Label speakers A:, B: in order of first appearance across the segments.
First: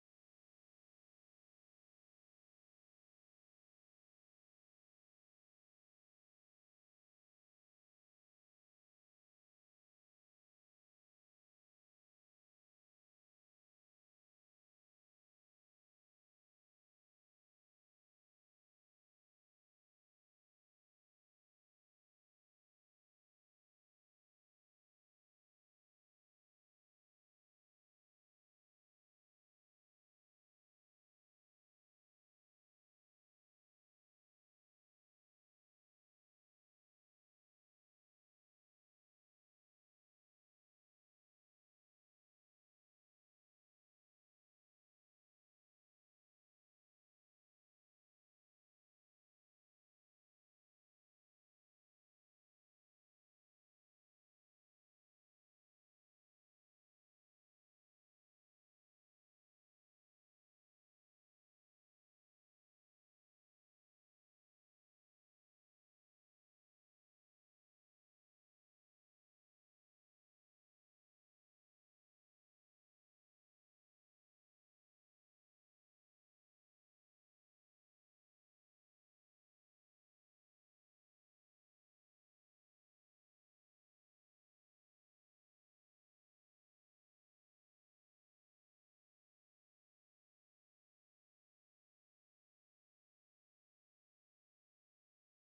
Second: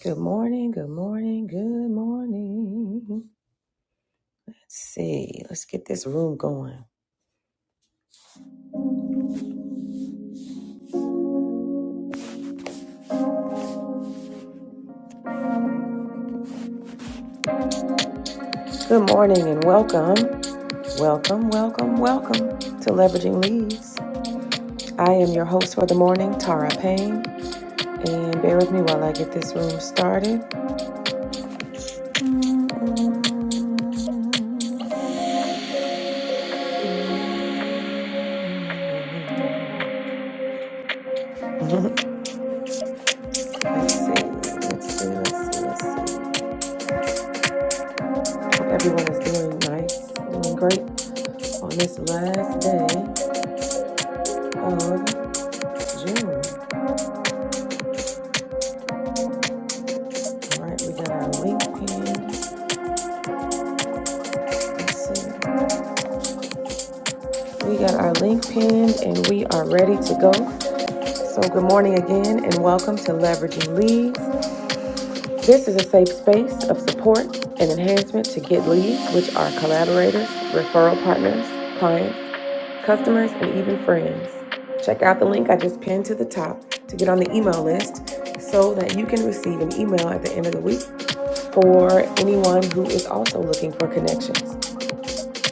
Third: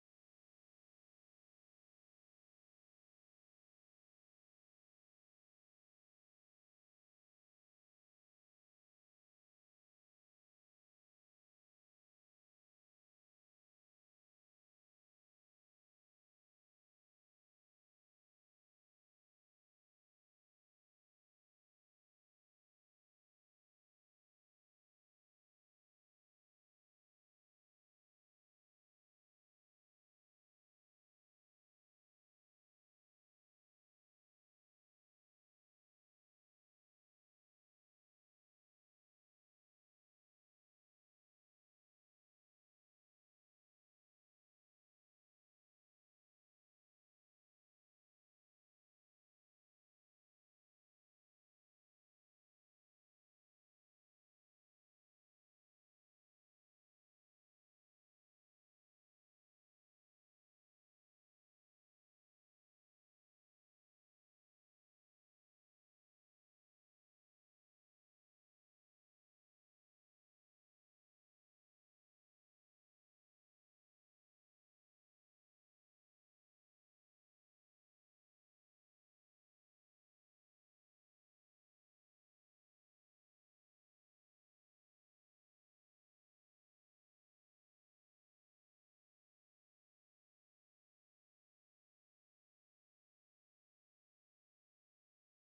A: Good morning, good morning, good morning. Let's see, let's get this room going. Good morning and welcome, welcome, welcome, welcome to Leveraging Leads. I am your host for the morning, Tara Payne, and bear with me while I get this room started. Let's see, let's see, let's see, let's see. Hope everyone is doing nice, doing great on this last day of June. All right, we got our link pinned. Let's see. We got our link pinned and we are ready to go. So, good morning again and welcome to Leveraging Leads. This is a safe space of support and enhancement to get leads, which are collaborators, referral partners, clients, customers, and even friends. Check out the link I just pinned to the top to get on the email list so that you can receive an email at the end of the week for anyone who is also looking for connections.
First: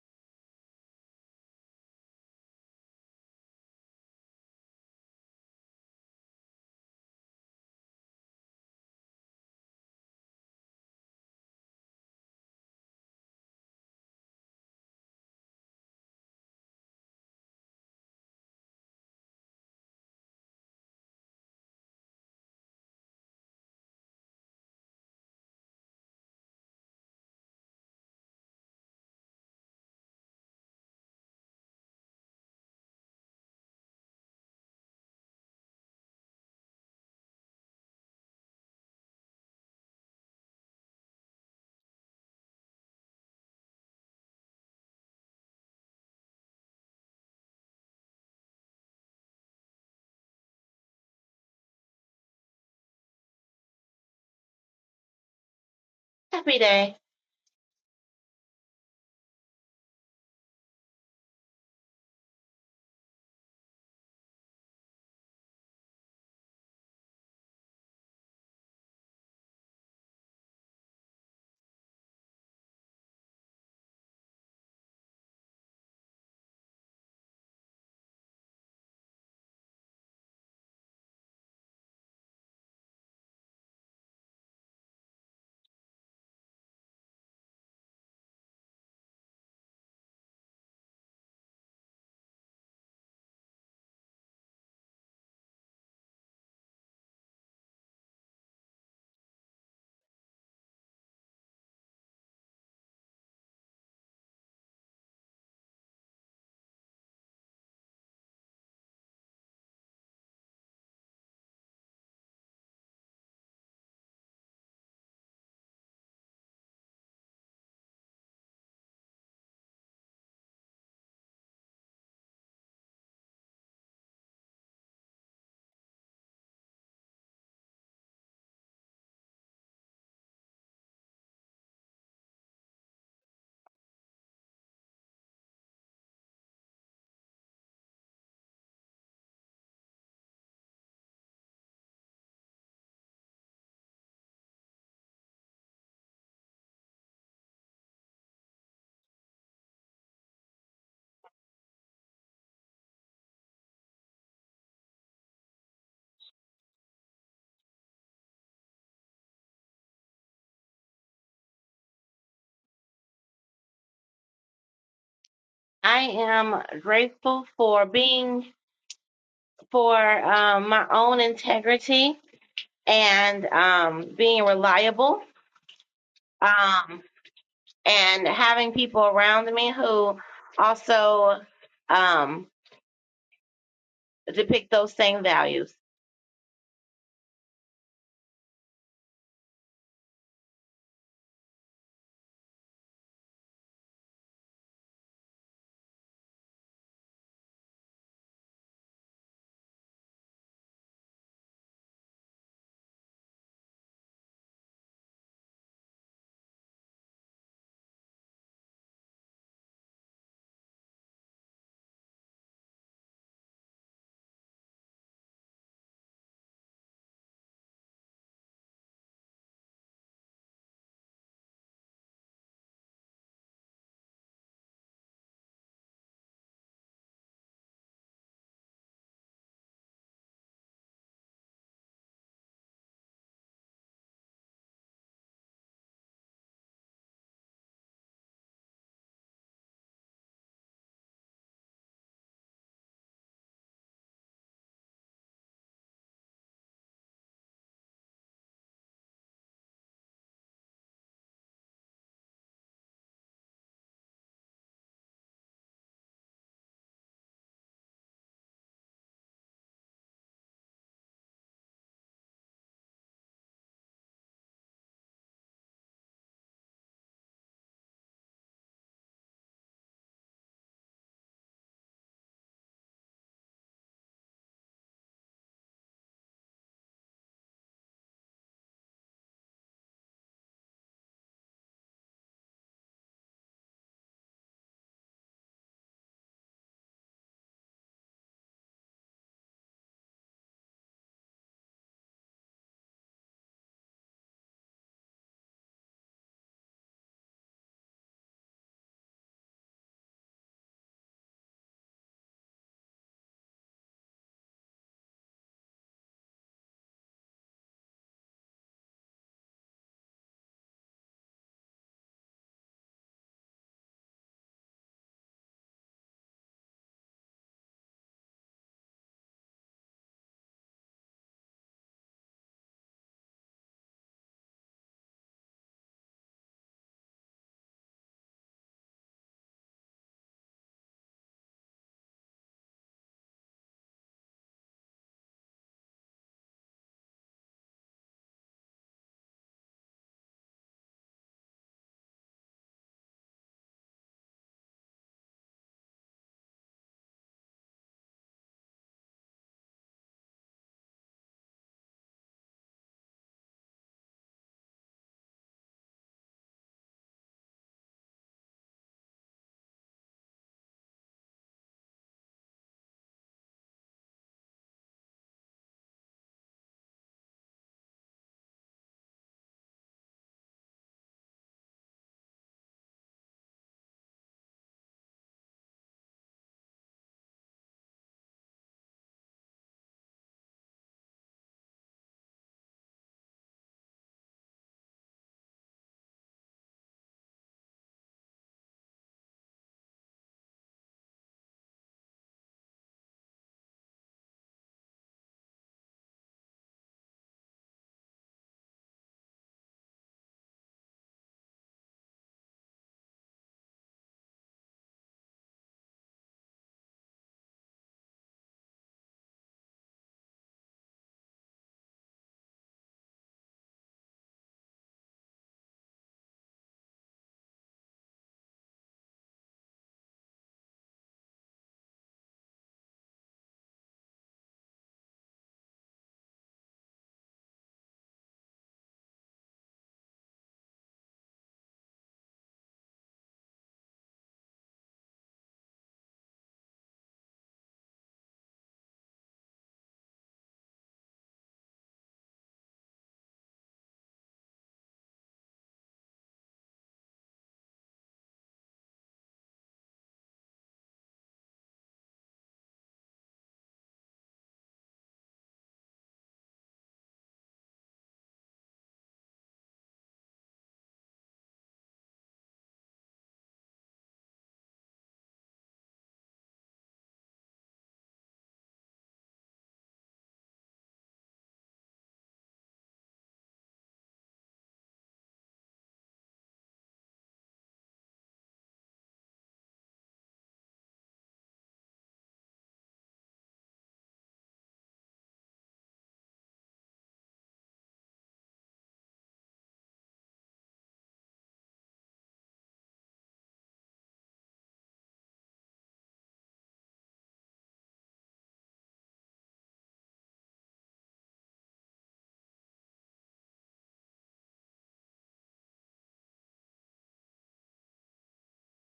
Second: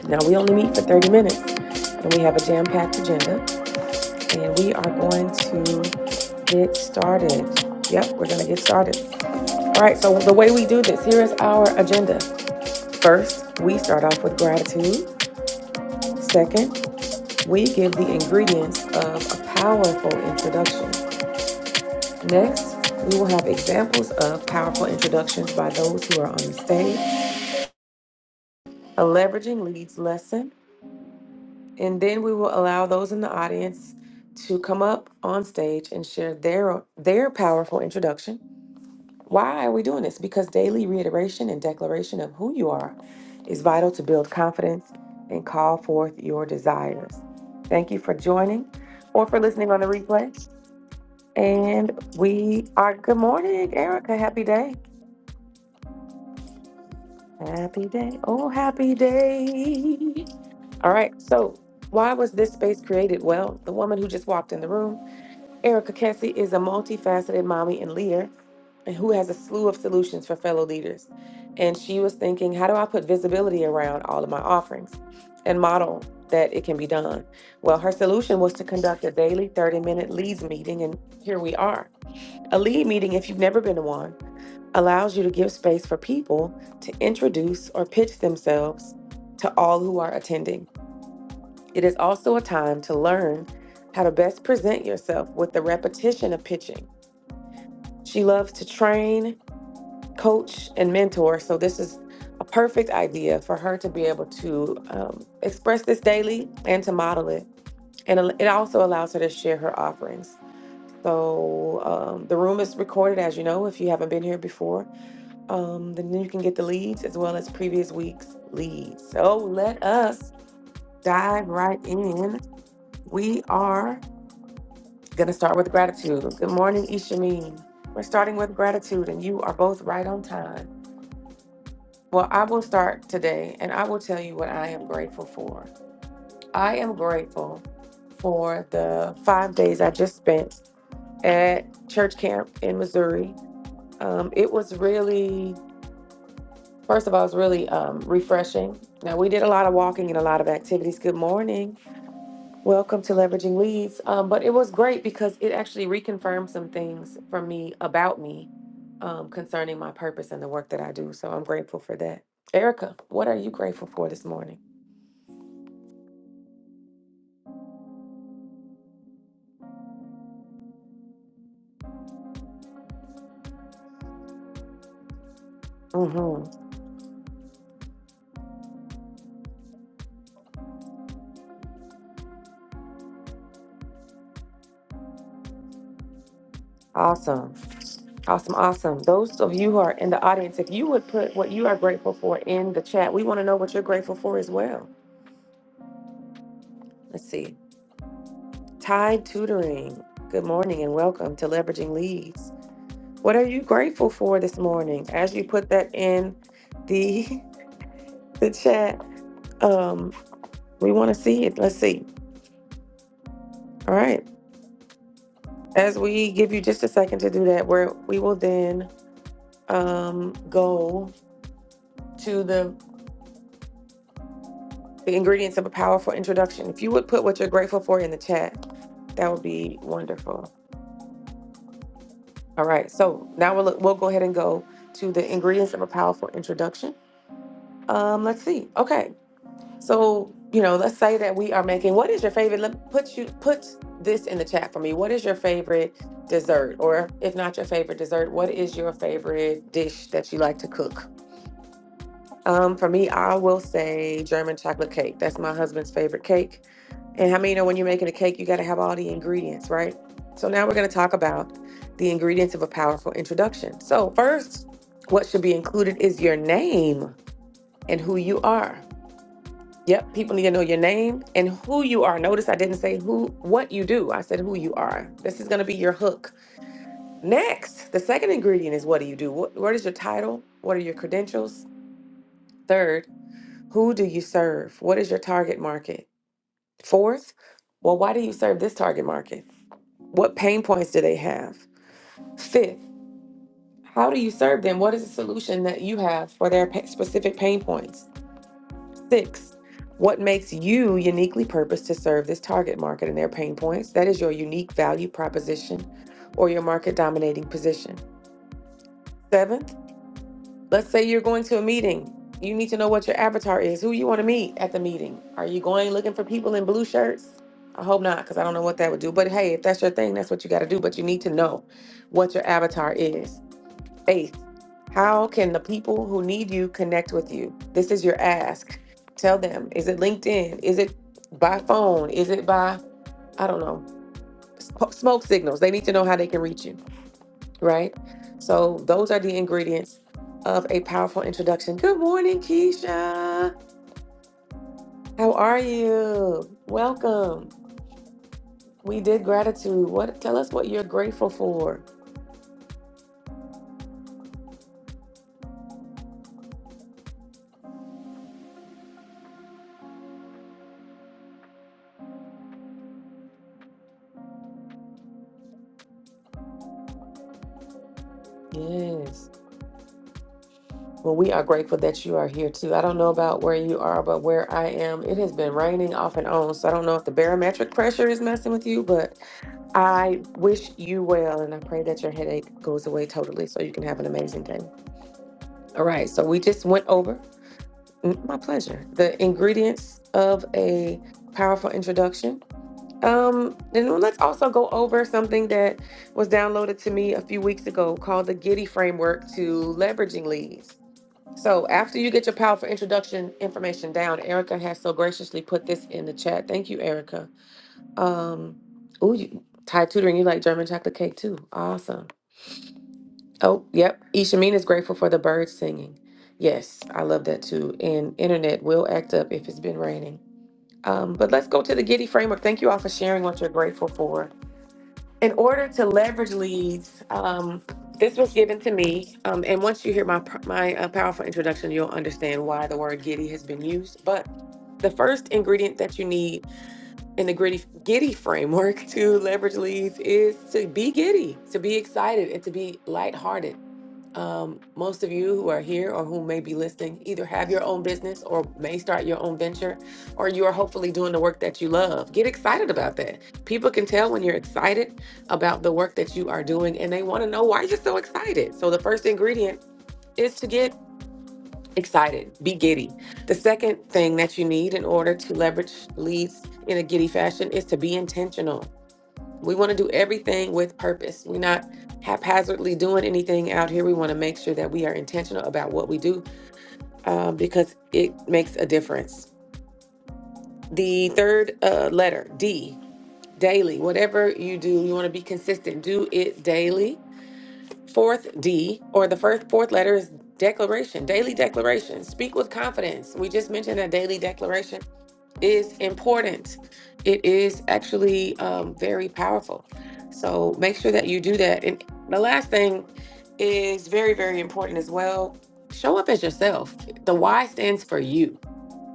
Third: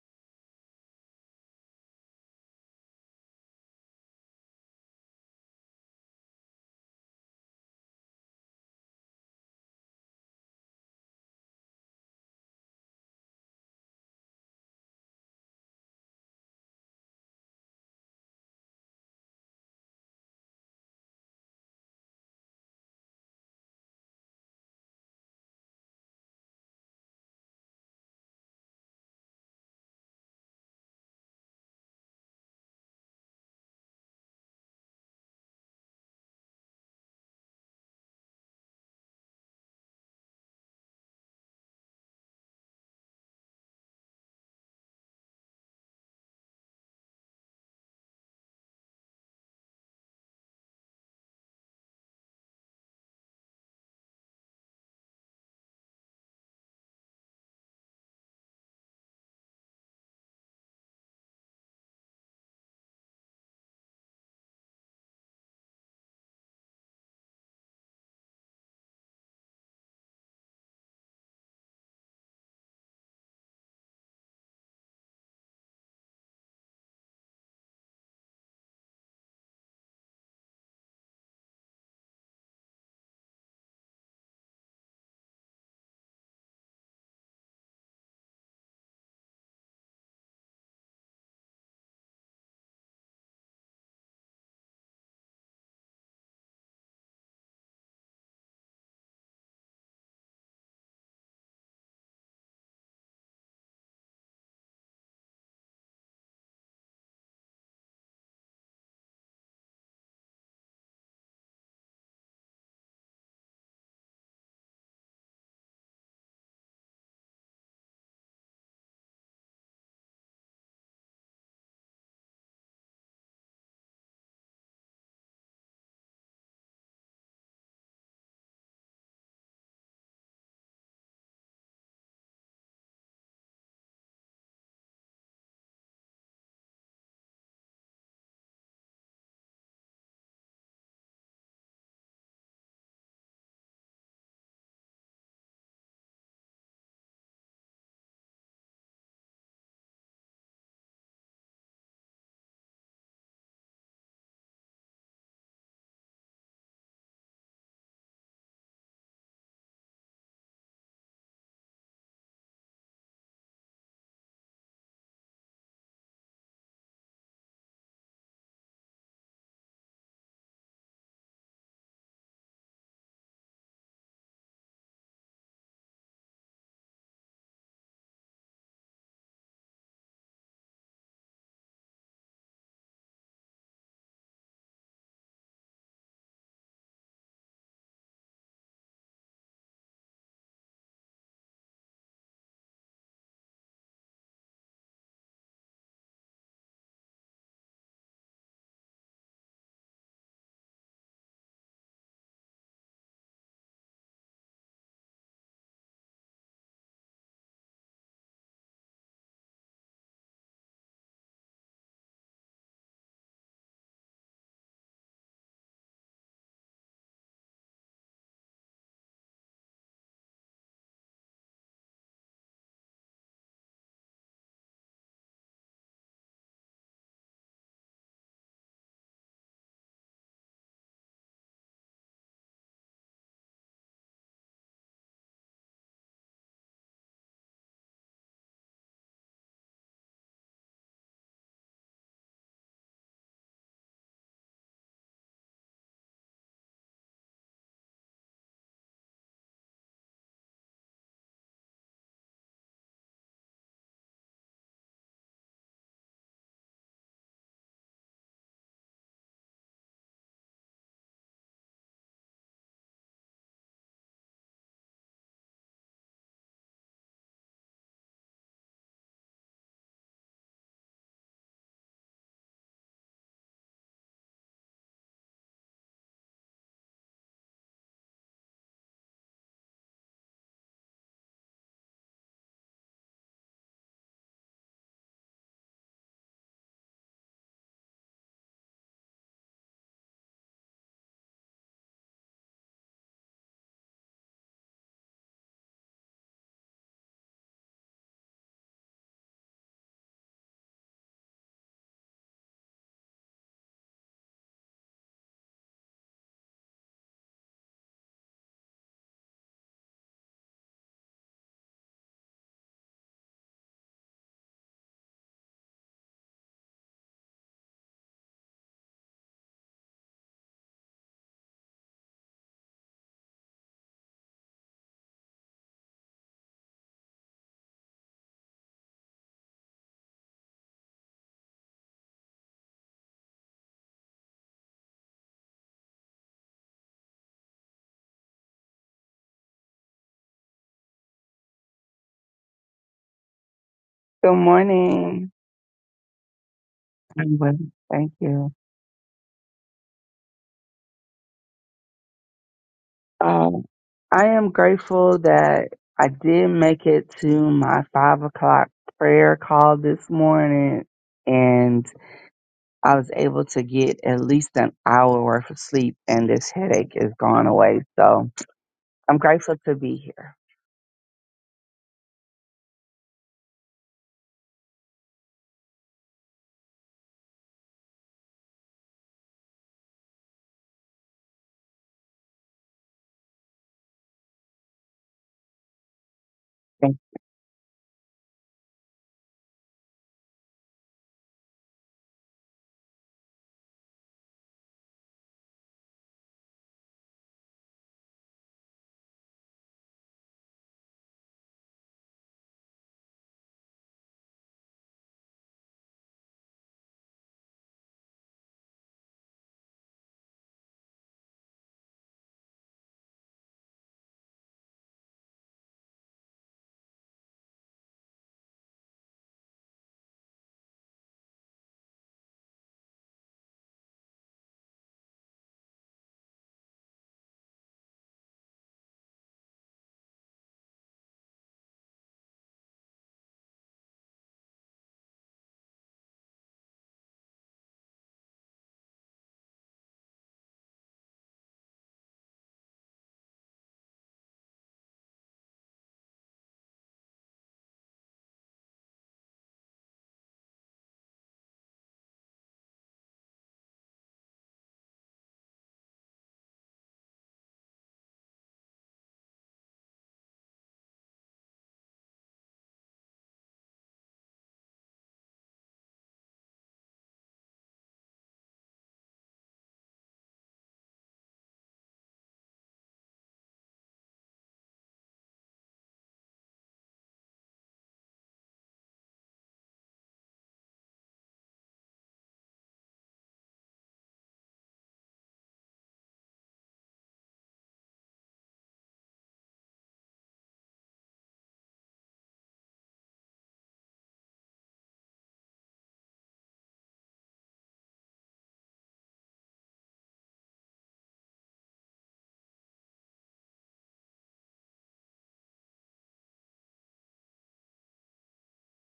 A: Now, we only meet for 30 minutes and we have a jam packed agenda and we are going to get started. Yep, we're going to get started. All right, so the way we do this, here is our agenda. First, we start off with gratitude. Second, we give the ingredients of a powerful introduction. Next, we will have examples of powerful introductions by those who are on the stage, a leveraging leads lesson, and then we will allow those in the audience to come up on stage and share their their powerful introduction. Why are we doing this? Because daily reiteration and declaration of who you are is vital to build confidence and call forth your desires. Thank you for joining or for listening on the replay. And we are good morning, Erica. Happy day.
B: Happy day.
A: Happy day. Oh, happy day. All right. So, why was this space created? Well, the woman who just walked in the room Erica Kessie is a multifaceted mommy and leader and who has a slew of solutions for fellow leaders. And she was thinking, how do I put visibility around all of my offerings and model that it can be done? Well, her solution was to conduct a daily 30 minute leads meeting, and here we are. A lead meeting, if you've never been to one, allows you to give space for people to introduce or pitch themselves to all who are attending. It is also a time to learn how to best present yourself with the repetition of pitching she loves to train, coach, and mentor. So, this is a perfect idea for her to be able to um, express this daily and to model it. And it also allows her to share her offerings. So, um, the room is recorded, as you know, if you haven't been here before. Um, then you can get the leads as well as previous week's leads. So, let us dive right in. We are going to start with gratitude. Good morning, Ishameen. We're starting with gratitude, and you are both right on time. Well, I will start today and I will tell you what I am grateful for. I am grateful for the five days I just spent at church camp in Missouri. Um, it was really, first of all, it was really um, refreshing. Now, we did a lot of walking and a lot of activities. Good morning. Welcome to Leveraging Leads. Um, but it was great because it actually reconfirmed some things for me about me um, concerning my purpose and the work that I do. So I'm grateful for that. Erica, what are you grateful for this morning?
B: I am grateful for being for um, my own integrity and um, being reliable
A: hmm
B: um, and having people around me who also um, depict those same values.
A: Awesome. Awesome. Awesome. Those of you who are in the audience, if you would put what you are grateful for in the chat, we want to know what you're grateful for as well. Let's see. Tide Tutoring. Good morning and welcome to Leveraging Leads. What are you grateful for this morning? As you put that in the the chat, um, we want to see it. Let's see. All right. As we give you just a second to do that, where we will then um, go to the The ingredients of a powerful introduction. If you would put what you're grateful for in the chat, that would be wonderful. All right, so now we'll look, we'll go ahead and go to the ingredients of a powerful introduction. Um, let's see. Okay, so you know, let's say that we are making. What is your favorite? Let put you put this in the chat for me. What is your favorite dessert, or if not your favorite dessert, what is your favorite dish that you like to cook? Um, for me, I will say German chocolate cake. That's my husband's favorite cake And how many you know when you're making a cake, you got to have all the ingredients, right? So now we're going to talk about the ingredients of a powerful introduction. So, first, what should be included is your name and who you are. Yep, people need to know your name and who you are. Notice I didn't say who what you do. I said who you are. This is going to be your hook. Next, the second ingredient is what do you do? What, what is your title? What are your credentials? Third, who do you serve? What is your target market? Fourth, well, why do you serve this target market? What pain points do they have? Fifth, how do you serve them? What is the solution that you have for their pa- specific pain points? Six, what makes you uniquely purposed to serve this target market and their pain points? That is your unique value proposition or your market dominating position. Seventh, Let's say you're going to a meeting. You need to know what your avatar is, who you want to meet at the meeting. Are you going looking for people in blue shirts? I hope not, because I don't know what that would do. But hey, if that's your thing, that's what you got to do. But you need to know what your avatar is. Faith, how can the people who need you connect with you? This is your ask. Tell them is it LinkedIn? Is it by phone? Is it by, I don't know, sp- smoke signals? They need to know how they can reach you right? So those are the ingredients of a powerful introduction. Good morning, Keisha.
C: Good
A: How
C: morning.
A: are you?
C: I'm
A: Welcome.
C: well, thank you.
A: We did gratitude. What tell us what you're grateful for?
C: Um, I am grateful that I did make it to my five o'clock prayer call this morning, and I was able to get at least an hour worth of sleep, and this headache is gone away. So I'm
A: Yes.
C: grateful to be here.
A: Well, we are grateful that you are here too. I don't know about where you are, but where I am, it has been raining off and on. So I don't know if the barometric pressure is messing with you, but I wish you well and I pray that your headache goes away totally so you can have an amazing day. All right, so we just went
C: Thank
A: over. Mm, My pleasure. The ingredients of a powerful introduction. Um, and then let's also go over something that was downloaded to me a few weeks ago called the Giddy Framework to Leveraging Leads. So after you get your powerful introduction information down, Erica has so graciously put this in the chat. Thank you, Erica. Um, ooh, you, Thai tutoring, you like German chocolate cake too. Awesome. Oh, yep. Ishamine is grateful for the birds singing. Yes, I love that too. And internet will act up if it's been raining. Um, but let's go to the Giddy framework. Thank you all for sharing what you're grateful for. In order to leverage leads, um, this was given to me. Um, and once you hear my pr- my uh, powerful introduction, you'll understand why the word Giddy has been used. But the first ingredient that you need in the gritty giddy framework to leverage leads is to be giddy, to be excited, and to be lighthearted um, most of you who are here or who may be listening either have your own business or may start your own venture, or you are hopefully doing the work that you love. Get excited about that. People can tell when you're excited about the work that you are doing and they want to know why you're so excited. So, the first ingredient is to get excited, be giddy. The second thing that you need in order to leverage leads in a giddy fashion is to be intentional. We want to do everything with purpose. We're not haphazardly doing anything out here. We want to make sure that we are intentional about what we do um, because it makes a difference. The third uh, letter, D, daily. Whatever you do, you want to be consistent. Do it daily. Fourth D, or the first fourth letter is declaration. Daily declaration. Speak with confidence. We just mentioned a daily declaration is important. It is actually um, very powerful. So make sure that you do that. And the last thing is very, very important as well. Show up as yourself. The Y stands for you.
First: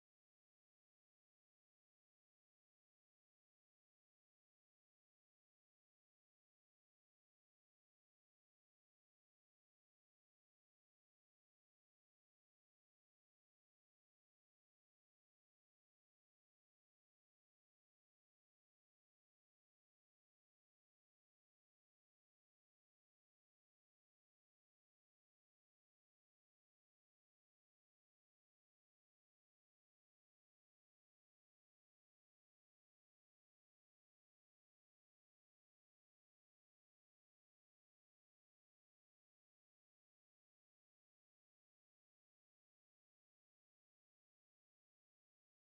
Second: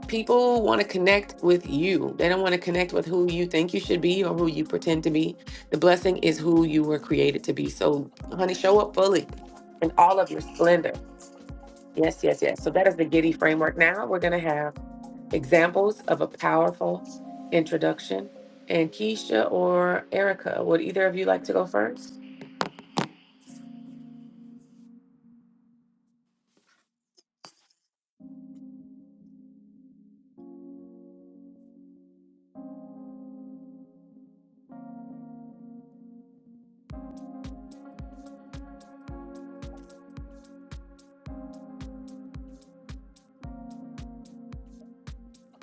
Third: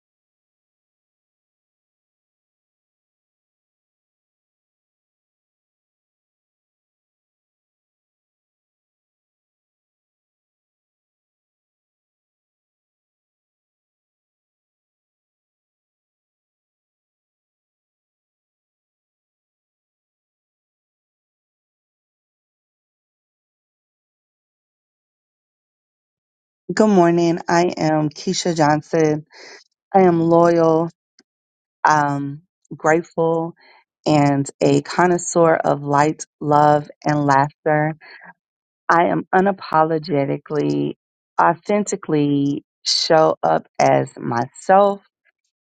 A: People want to connect with you. They don't want to connect with who you think you should be or who you pretend to be. The blessing is who you were created to be. So, honey, show up fully in all of your splendor. Yes, yes, yes. So, that is the Giddy framework. Now, we're going to have Examples of a powerful introduction. And Keisha or Erica, would either of you like to go first?
C: you. Good morning. I am Keisha Johnson. I am loyal, um, grateful, and a connoisseur of light, love, and laughter. I am unapologetically, authentically show up as myself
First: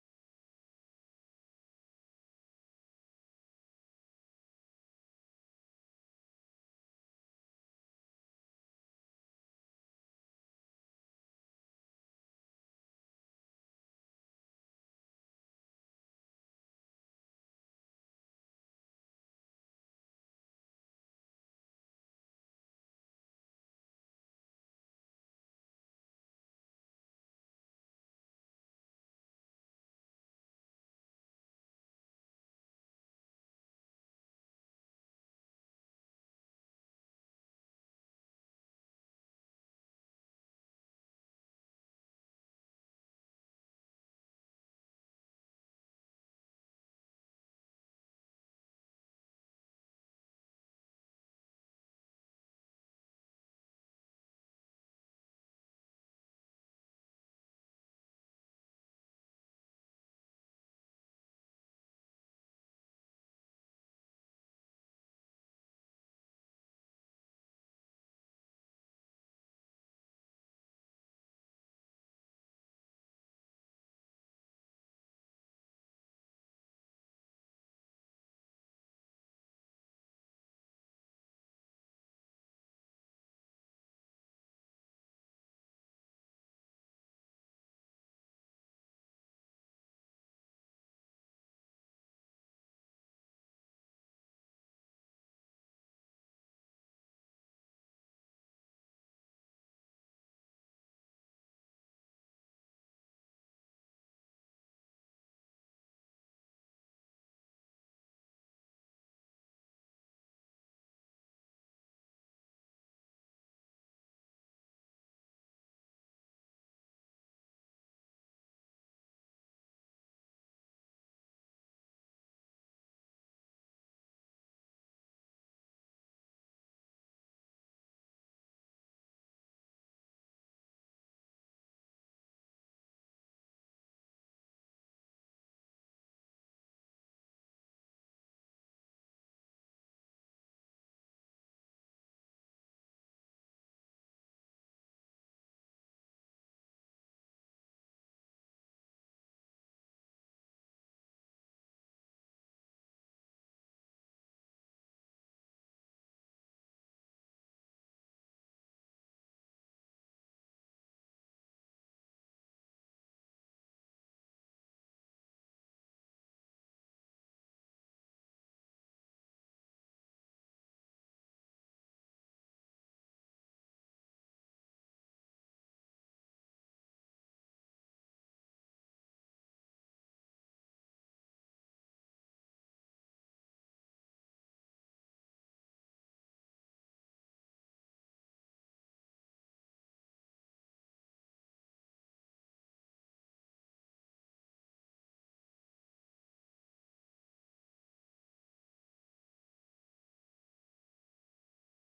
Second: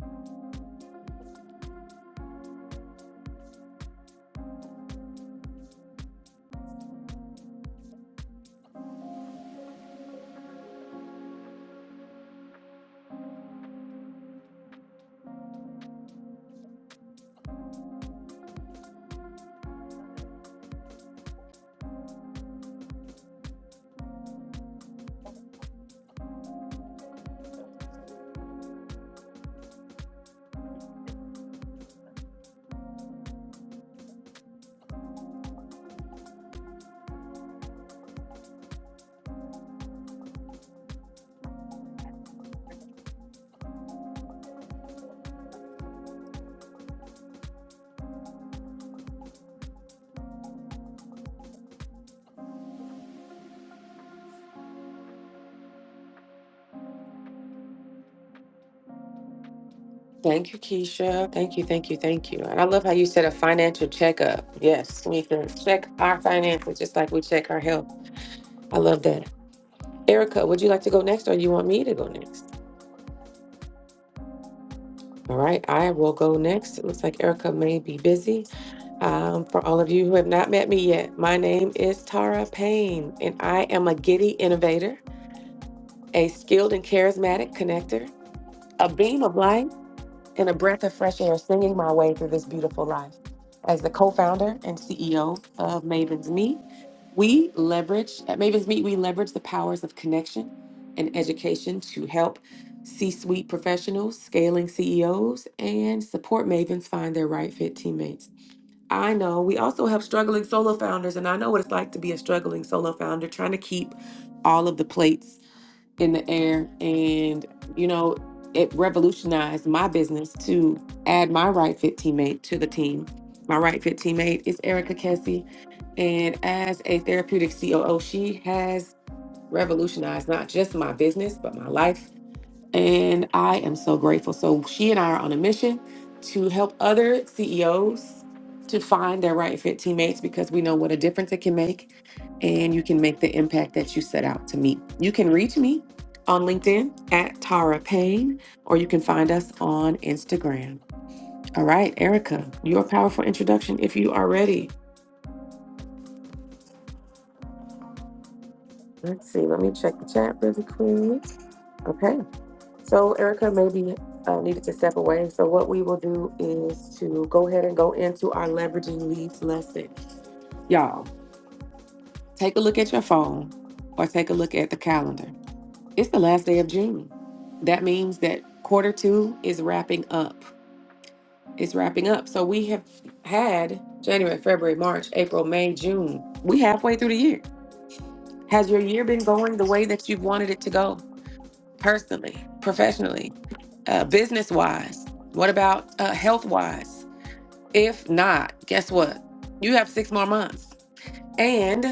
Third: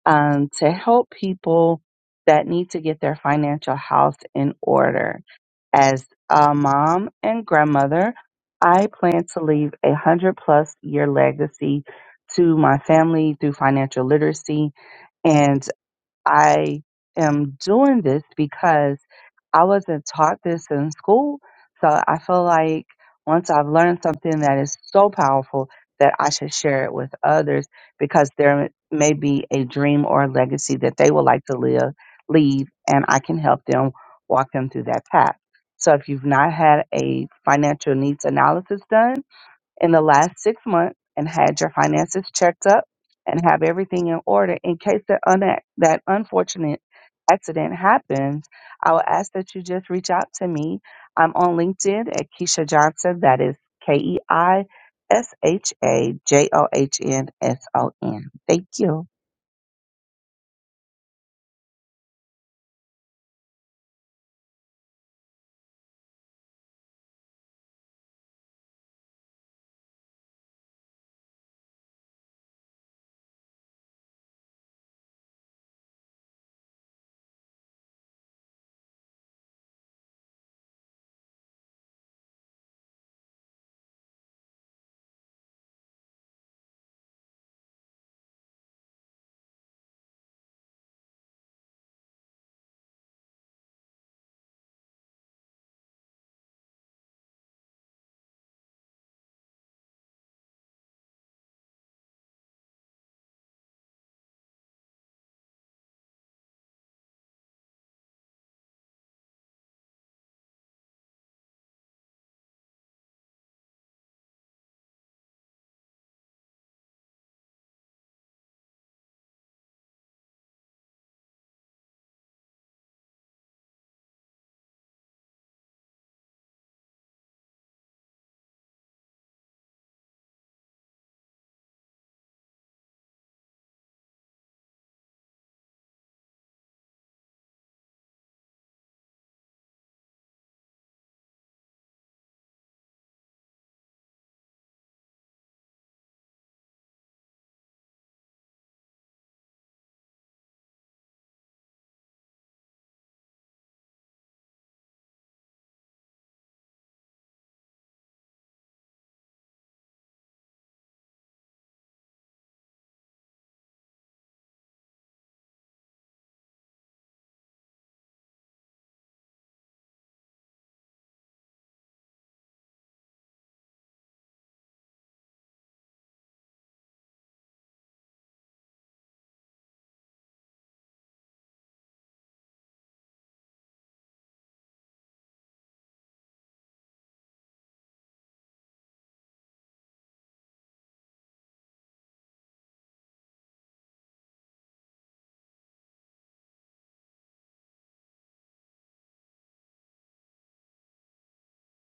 C: um, to help people that need to get their financial house in order. As a mom and grandmother, I plan to leave a hundred plus year legacy to my family through financial literacy. and. I am doing this because I wasn't taught this in school. So I feel like once I've learned something that is so powerful that I should share it with others because there may be a dream or a legacy that they would like to live, leave, and I can help them walk them through that path. So if you've not had a financial needs analysis done, in the last six months and had your finances checked up and have everything in order in case that, un- that unfortunate accident happens, I will ask that you just reach out to me. I'm on LinkedIn at Keisha Johnson. That is K E I S H A J O H N S O N. Thank you.
A: Thank you, Keisha. Thank you, thank you, thank you. And I love how you said a financial checkup. Yes, we can check our finances just like we check our health. I love that. Erica, would you like to go next or you want me to go next? All right, I will go next. It looks like Erica may be busy. Um, for all of you who have not met me yet, my name is Tara Payne and I am a giddy innovator. a skilled and charismatic connector, a beam of light, and a breath of fresh air singing my way through this beautiful life. As the co founder and CEO of Maven's Meet, we leverage, at Maven's Meet, we leverage the powers of connection and education to help C suite professionals, scaling CEOs, and support Mavens find their right fit teammates. I know we also help struggling solo founders, and I know what it's like to be a struggling solo founder trying to keep all of the plates in the air and you know it revolutionized my business to add my right fit teammate to the team my right fit teammate is erica kessie and as a therapeutic coo she has revolutionized not just my business but my life and i am so grateful so she and i are on a mission to help other ceos to find their right fit teammates because we know what a difference it can make and you can make the impact that you set out to meet. You can reach me on LinkedIn at Tara Payne, or you can find us on Instagram. All right, Erica, your powerful introduction if you are ready. Let's see, let me check the chat really quick. Okay, so Erica maybe uh, needed to step away. So, what we will do is to go ahead and go into our leveraging leads lesson. Y'all, take a look at your phone or take a look at the calendar It's the last day of June. That means that quarter two is wrapping up. It's wrapping up. So we have had January, February, March, April, May, June. We halfway through the year. Has your year been going the way that you've wanted it to go? Personally, professionally, uh, business wise? What about uh, health wise? If not, guess what? You have six more months. And.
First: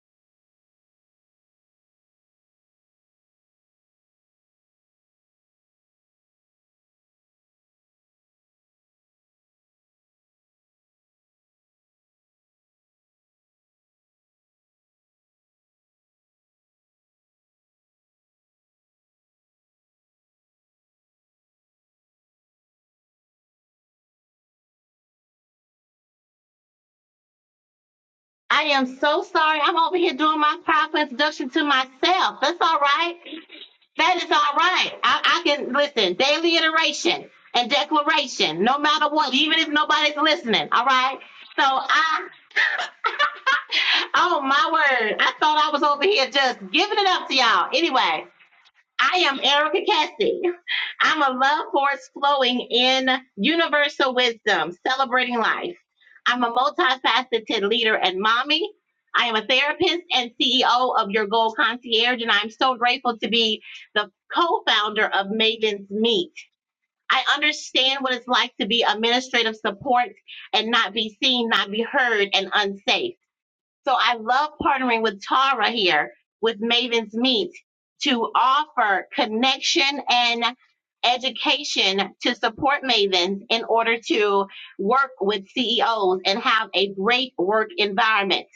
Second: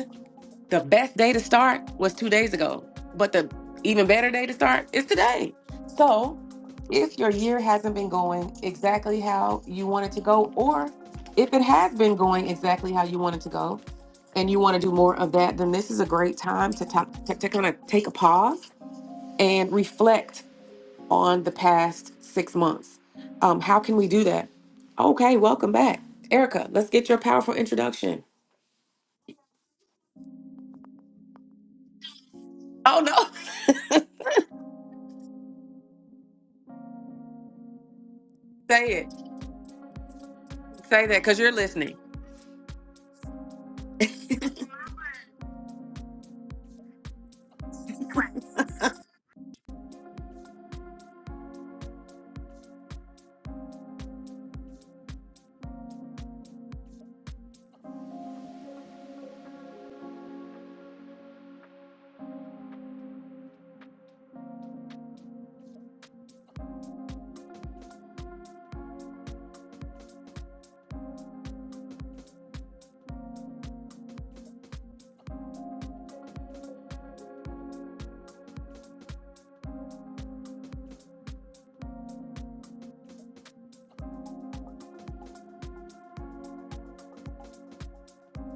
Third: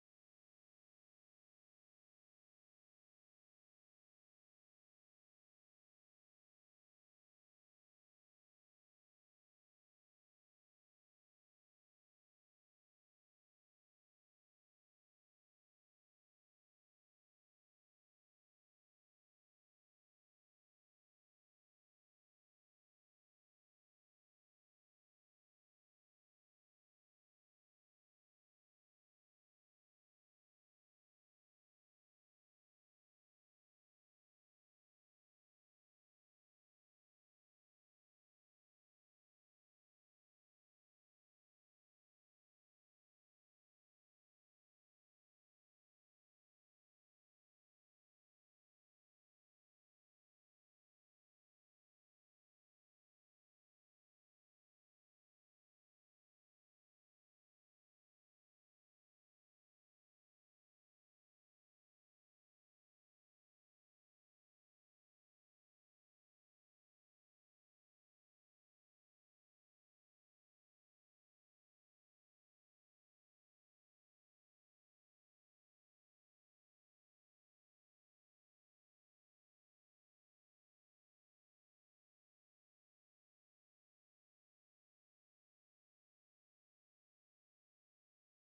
A: The best day to start was two days ago, but the even better day to start is today. So, if your year hasn't been going exactly how you want it to go, or if it has been going exactly how you want it to go, and you want to do more of that, then this is a great time to, talk, to, to kind of take a pause and reflect on the past six months. Um, how can we do that? Okay, welcome back. Erica, let's get your powerful introduction.
B: I am so sorry. I'm over here doing my proper introduction to myself. That's all
A: Oh,
B: right.
A: no.
B: That is all right. I, I can listen daily iteration and declaration, no
A: Say
B: matter
A: it.
B: what, even if nobody's listening. All
A: Say that
B: right.
A: because you're
B: So
A: listening.
B: I, oh my word, I thought I was over here just giving it up to y'all. Anyway, I am Erica Cassie. I'm a love force flowing in universal wisdom, celebrating life. I'm a multifaceted leader and mommy. I am a therapist and CEO of Your Goal Concierge, and I'm so grateful to be the co founder of Maven's Meet. I understand what it's like to be administrative support and not be seen, not be heard, and unsafe. So I love partnering with Tara here with Maven's Meet to offer connection and education to support Mavens in order to work with CEOs and have a great work environment.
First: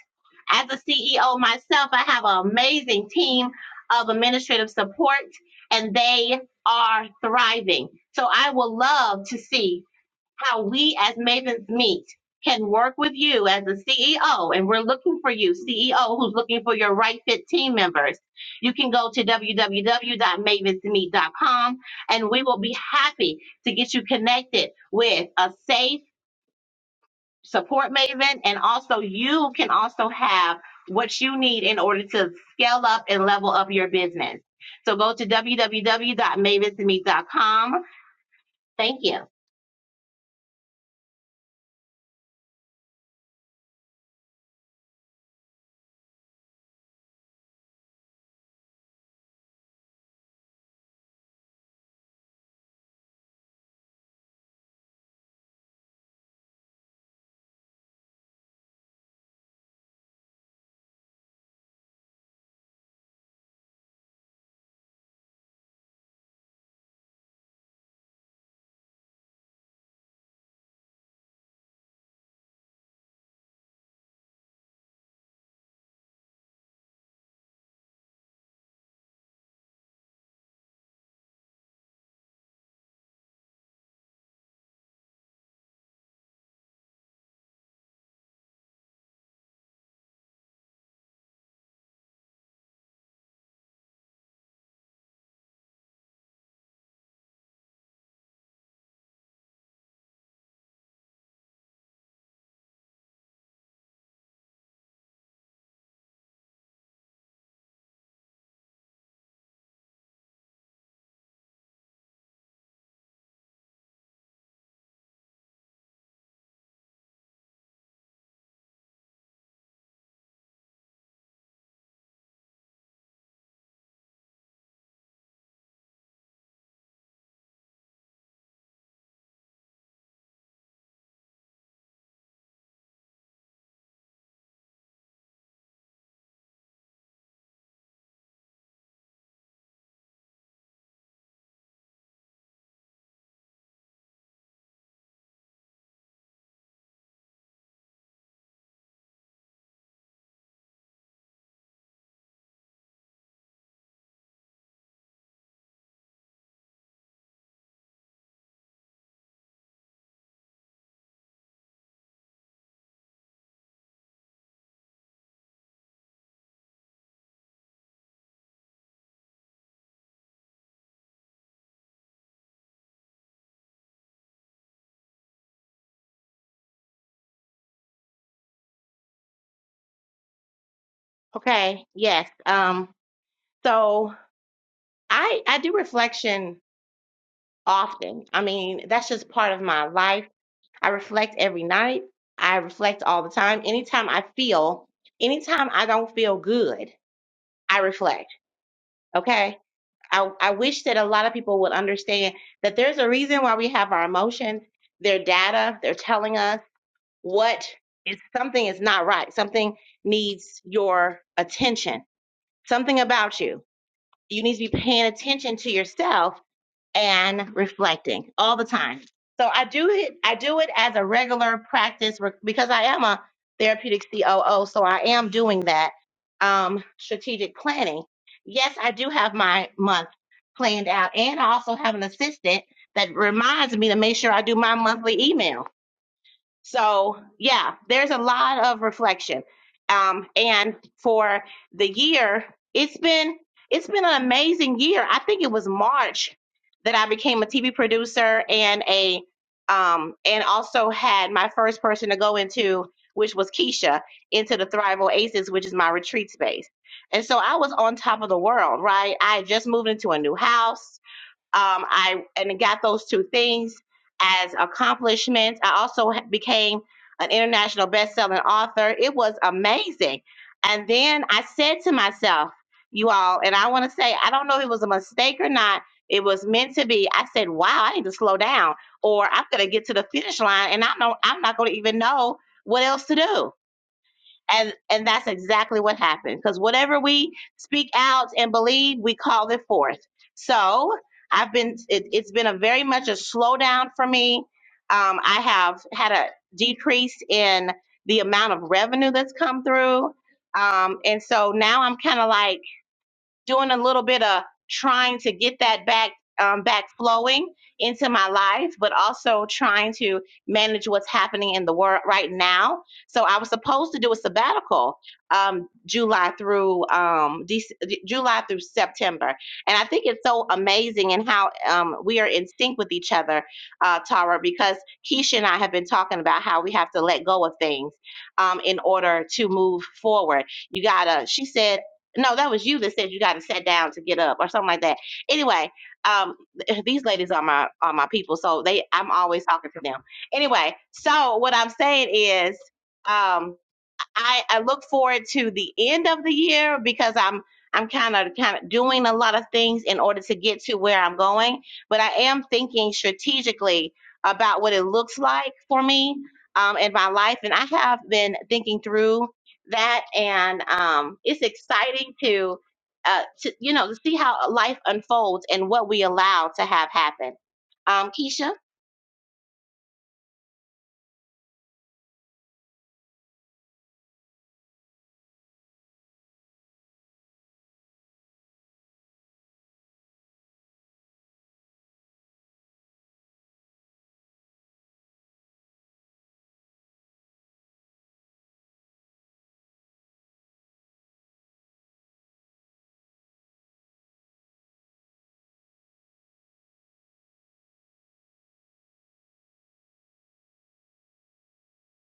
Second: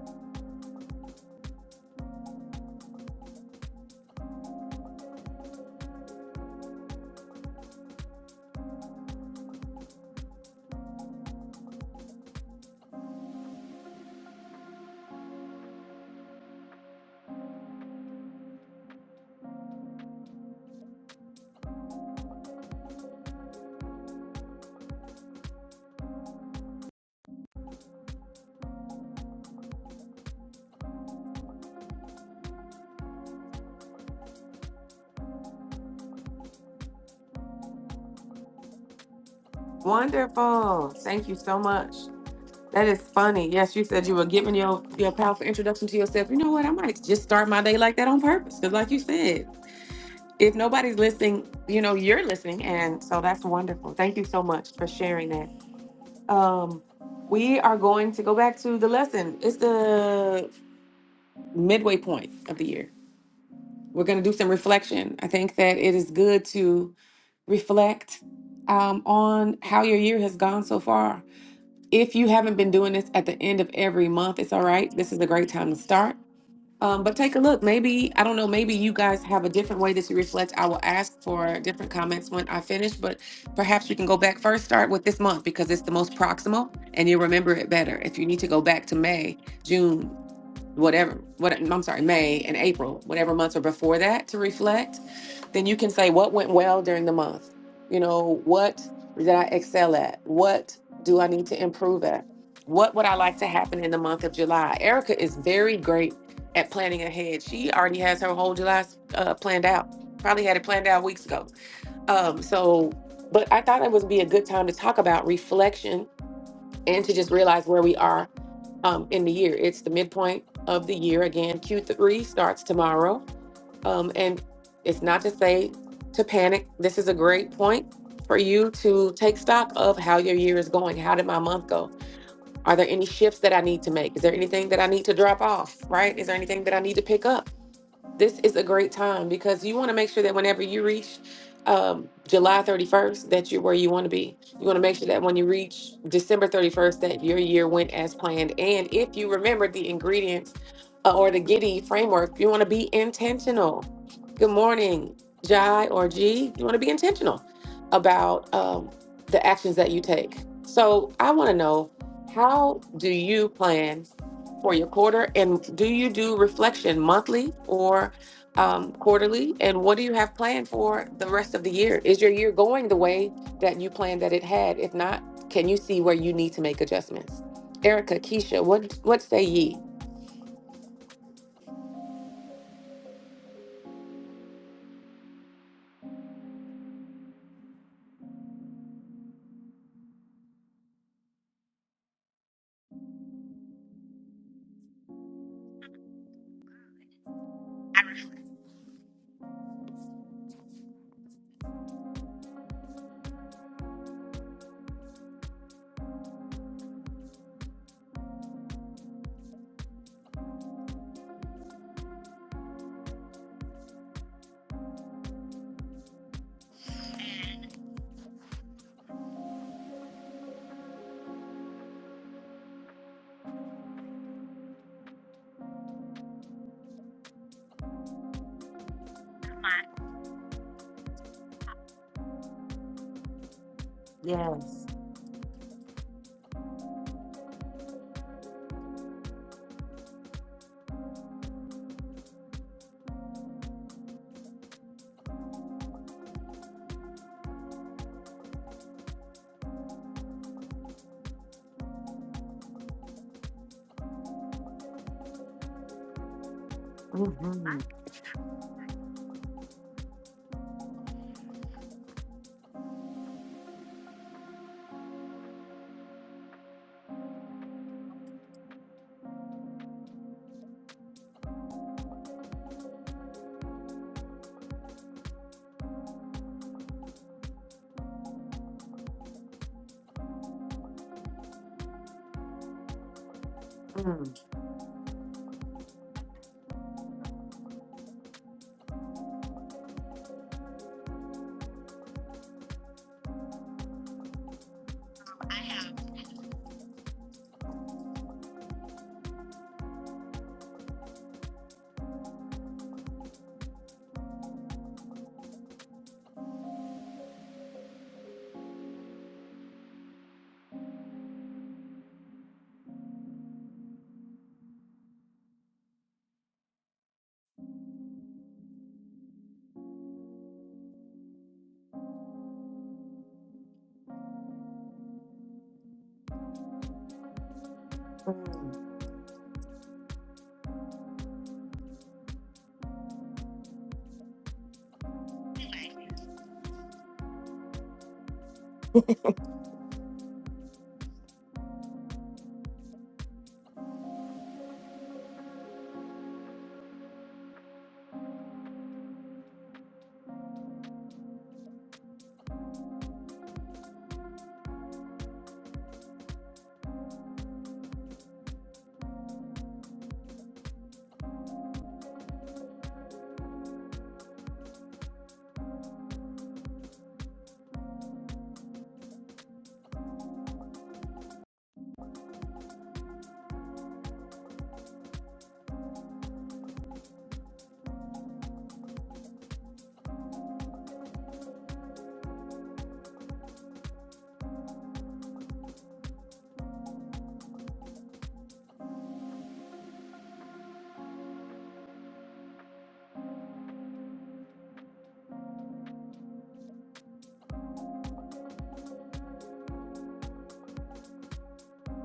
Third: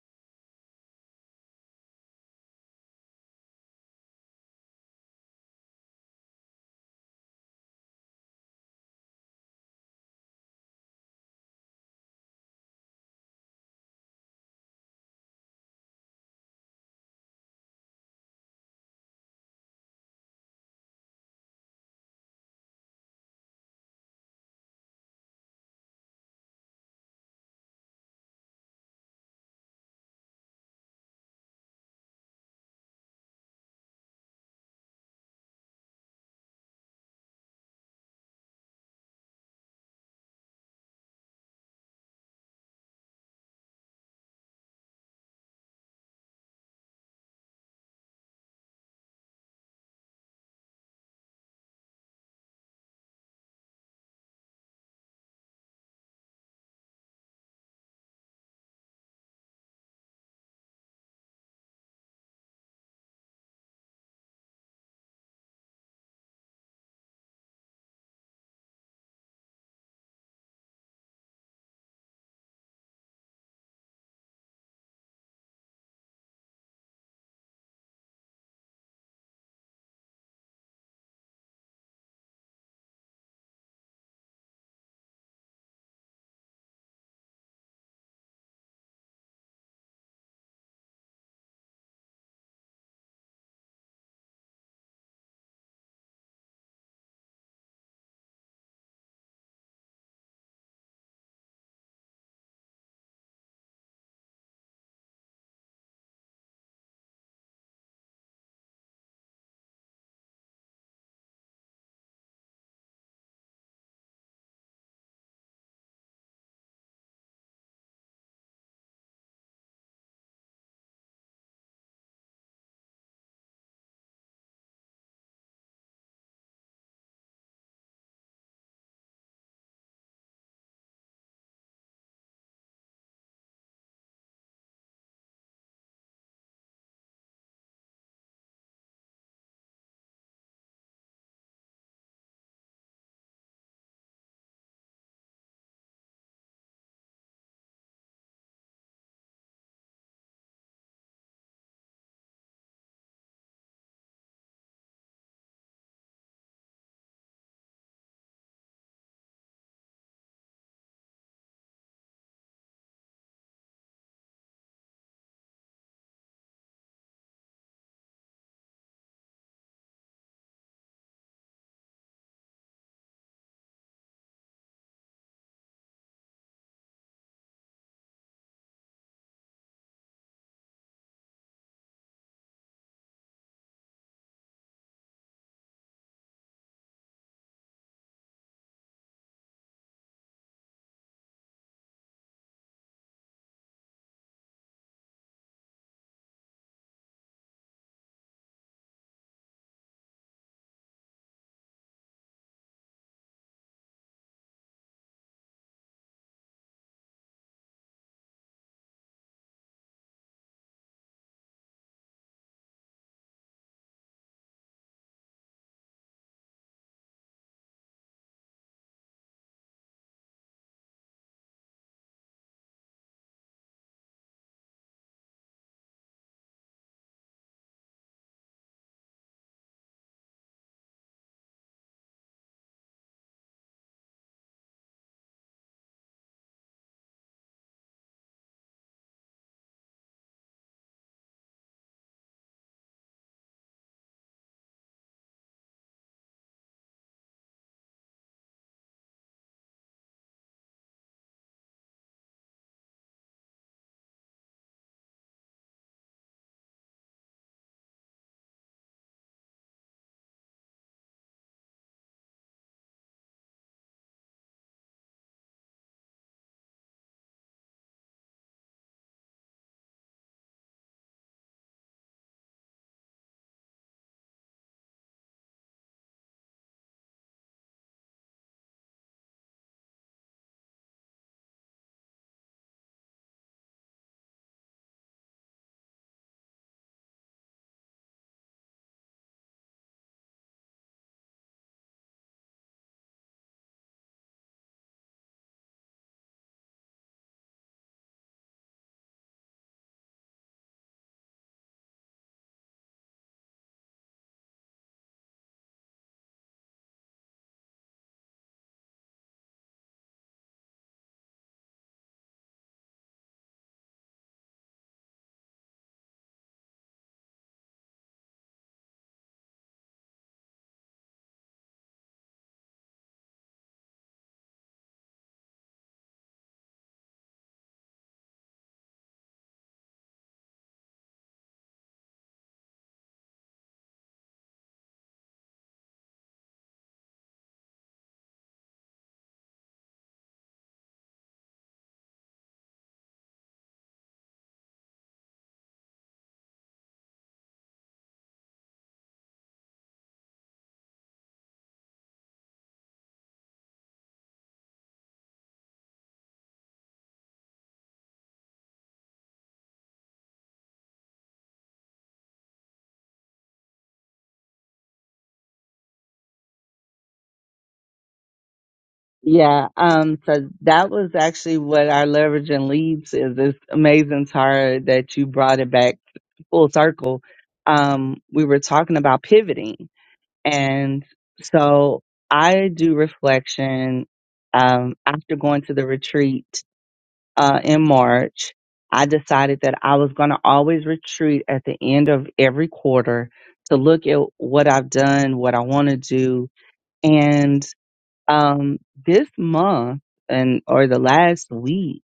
B: As a CEO myself, I have an amazing team of administrative support and they are thriving. So I will love to see how we as Mavens Meet can work with you as a CEO, and we're looking for you, CEO who's looking for your right fit team members. You can go to w w w dot mavens meet dot com, and we will be happy to get you connected with a safe support maven. And also, you can also have what you need in order to scale up and level up your business. So go to w w w dot mavens meet dot com. Thank you.
A: Wonderful. Thank you so much. That is funny. Yes, you said you were giving your, your powerful introduction to yourself. You know what? I might just start my day like that on purpose. Because, like you said, if nobody's listening, you know, you're listening. And so that's wonderful. Thank you so much for sharing that. Um, we are going to go back to the lesson. It's the midway point of the year. We're going to do some reflection. I think that it is good to reflect um, on how your year has gone so far If you haven't been doing this at the end of every month, it's all right. This is a great time to start. Um, but take a look. Maybe, I don't know, maybe you guys have a different way that you reflect. I will ask for different comments when I finish, but perhaps we can go back first. Start with this month because it's the most proximal and you'll remember it better. If you need to go back to May, June, whatever what I'm sorry, May and April, whatever months are before that to reflect, then you can say what went well during the month. You know, what did I excel at? What do I need to improve at? What would I like to happen in the month of July? Erica is very great at planning ahead. She already has her whole July uh, planned out. Probably had it planned out weeks ago. Um, so, but I thought it would be a good time to talk about reflection and to just realize where we are um, in the year. It's the midpoint of the year. Again, Q3 starts tomorrow. Um, and it's not to say to panic. This is a great point for you to take stock of how your year is going. How did my month go? Are there any shifts that I need to make? Is there anything that I need to drop off? Right? Is there anything that I need to pick up? this is a great time because you want to make sure that whenever you reach um, July 31st, that you're where you want to be. You want to make sure that when you reach December 31st, that your year went as planned. And if you remember the ingredients uh, or the Giddy framework, you want to be intentional. Good morning, Jai or G. You want to be intentional about um, the actions that you take. So I want to know how do you plan for your quarter? And do you do reflection monthly or um, quarterly? And what do you have planned for the rest of the year? Is your year going the way that you planned that it had? If not, can you see where you need to make adjustments? Erica, Keisha, what what say ye?
B: Okay. Yes. Um, so I I do reflection often. I mean, that's just part of my life. I reflect every night. I reflect all the time. Anytime I feel, anytime I don't feel good, I reflect. Okay. I, I wish that a lot of people would understand that there's a reason why we have our emotions. They're data. They're telling us what is something is not right. Something needs your attention. Something about you. You need to be paying attention to yourself and reflecting all the time. So I do it. I do it as a regular practice re- because I am a therapeutic COO. So I am doing that um, strategic planning. Yes, I do have my month planned out, and I also have an assistant that reminds me to make sure I do my
A: Yes.
B: monthly emails. So, yeah, there's a lot of reflection. Um, and for the year, it's been it's been an amazing year. I think it was March that I became a TV producer and a um and also had my first person to go into which was Keisha into the Thrive Oasis, which is my retreat space. And so I was on top of the world, right? I had just moved into a new house. Um, I and I got those two things as accomplishments. I also ha- became an international best-selling author. It was amazing. And then I said to myself, you all, and I want to say, I don't know if it was a mistake or not. It was meant to be. I said, wow, I need to slow down, or I'm gonna get to the finish line, and I not. I'm not gonna even know what else to do
A: Mm,
B: and and that's exactly what happened because whatever we speak out and believe we call it forth so i've been it, it's been a very much a slowdown for me um, i have had a decrease in the amount of revenue that's come through um, and so now i'm kind of like doing a little bit of trying to get that back um, back flowing into my life, but also trying to manage what's happening in the world right now. So I was supposed to do a sabbatical um, July through um, Dec- July through September, and I think it's so amazing and how um, we are in sync with each other, uh, Tara, because Keisha and I have been talking about how we have to let go of things um, in
A: mm.
B: order to move forward. You gotta, she said no, that was you that said you got to sit down to get up or something like that. Anyway, um, th- these ladies are my are my people, so they I'm always talking to them. Anyway, so what I'm saying is, um. I, I look forward to the end of the year because I'm I'm kind of kind of doing a lot of things in order to get to where I'm going. But I am thinking strategically about what it looks like for me um, in my life, and I have been thinking through that, and um, it's exciting to. Uh, to you know to see how life unfolds and what we allow to have happen um keisha
C: Yeah, um, so that was actually what our leverage and leads is. It's amazing, Tara, that you brought it back full circle. Um, we were talking about pivoting, and so I do reflection. Um, after going to the retreat uh, in March, I decided that I was going to always retreat at the end of every quarter to look at what I've done, what I want to do, and. Um, this month and or the last week,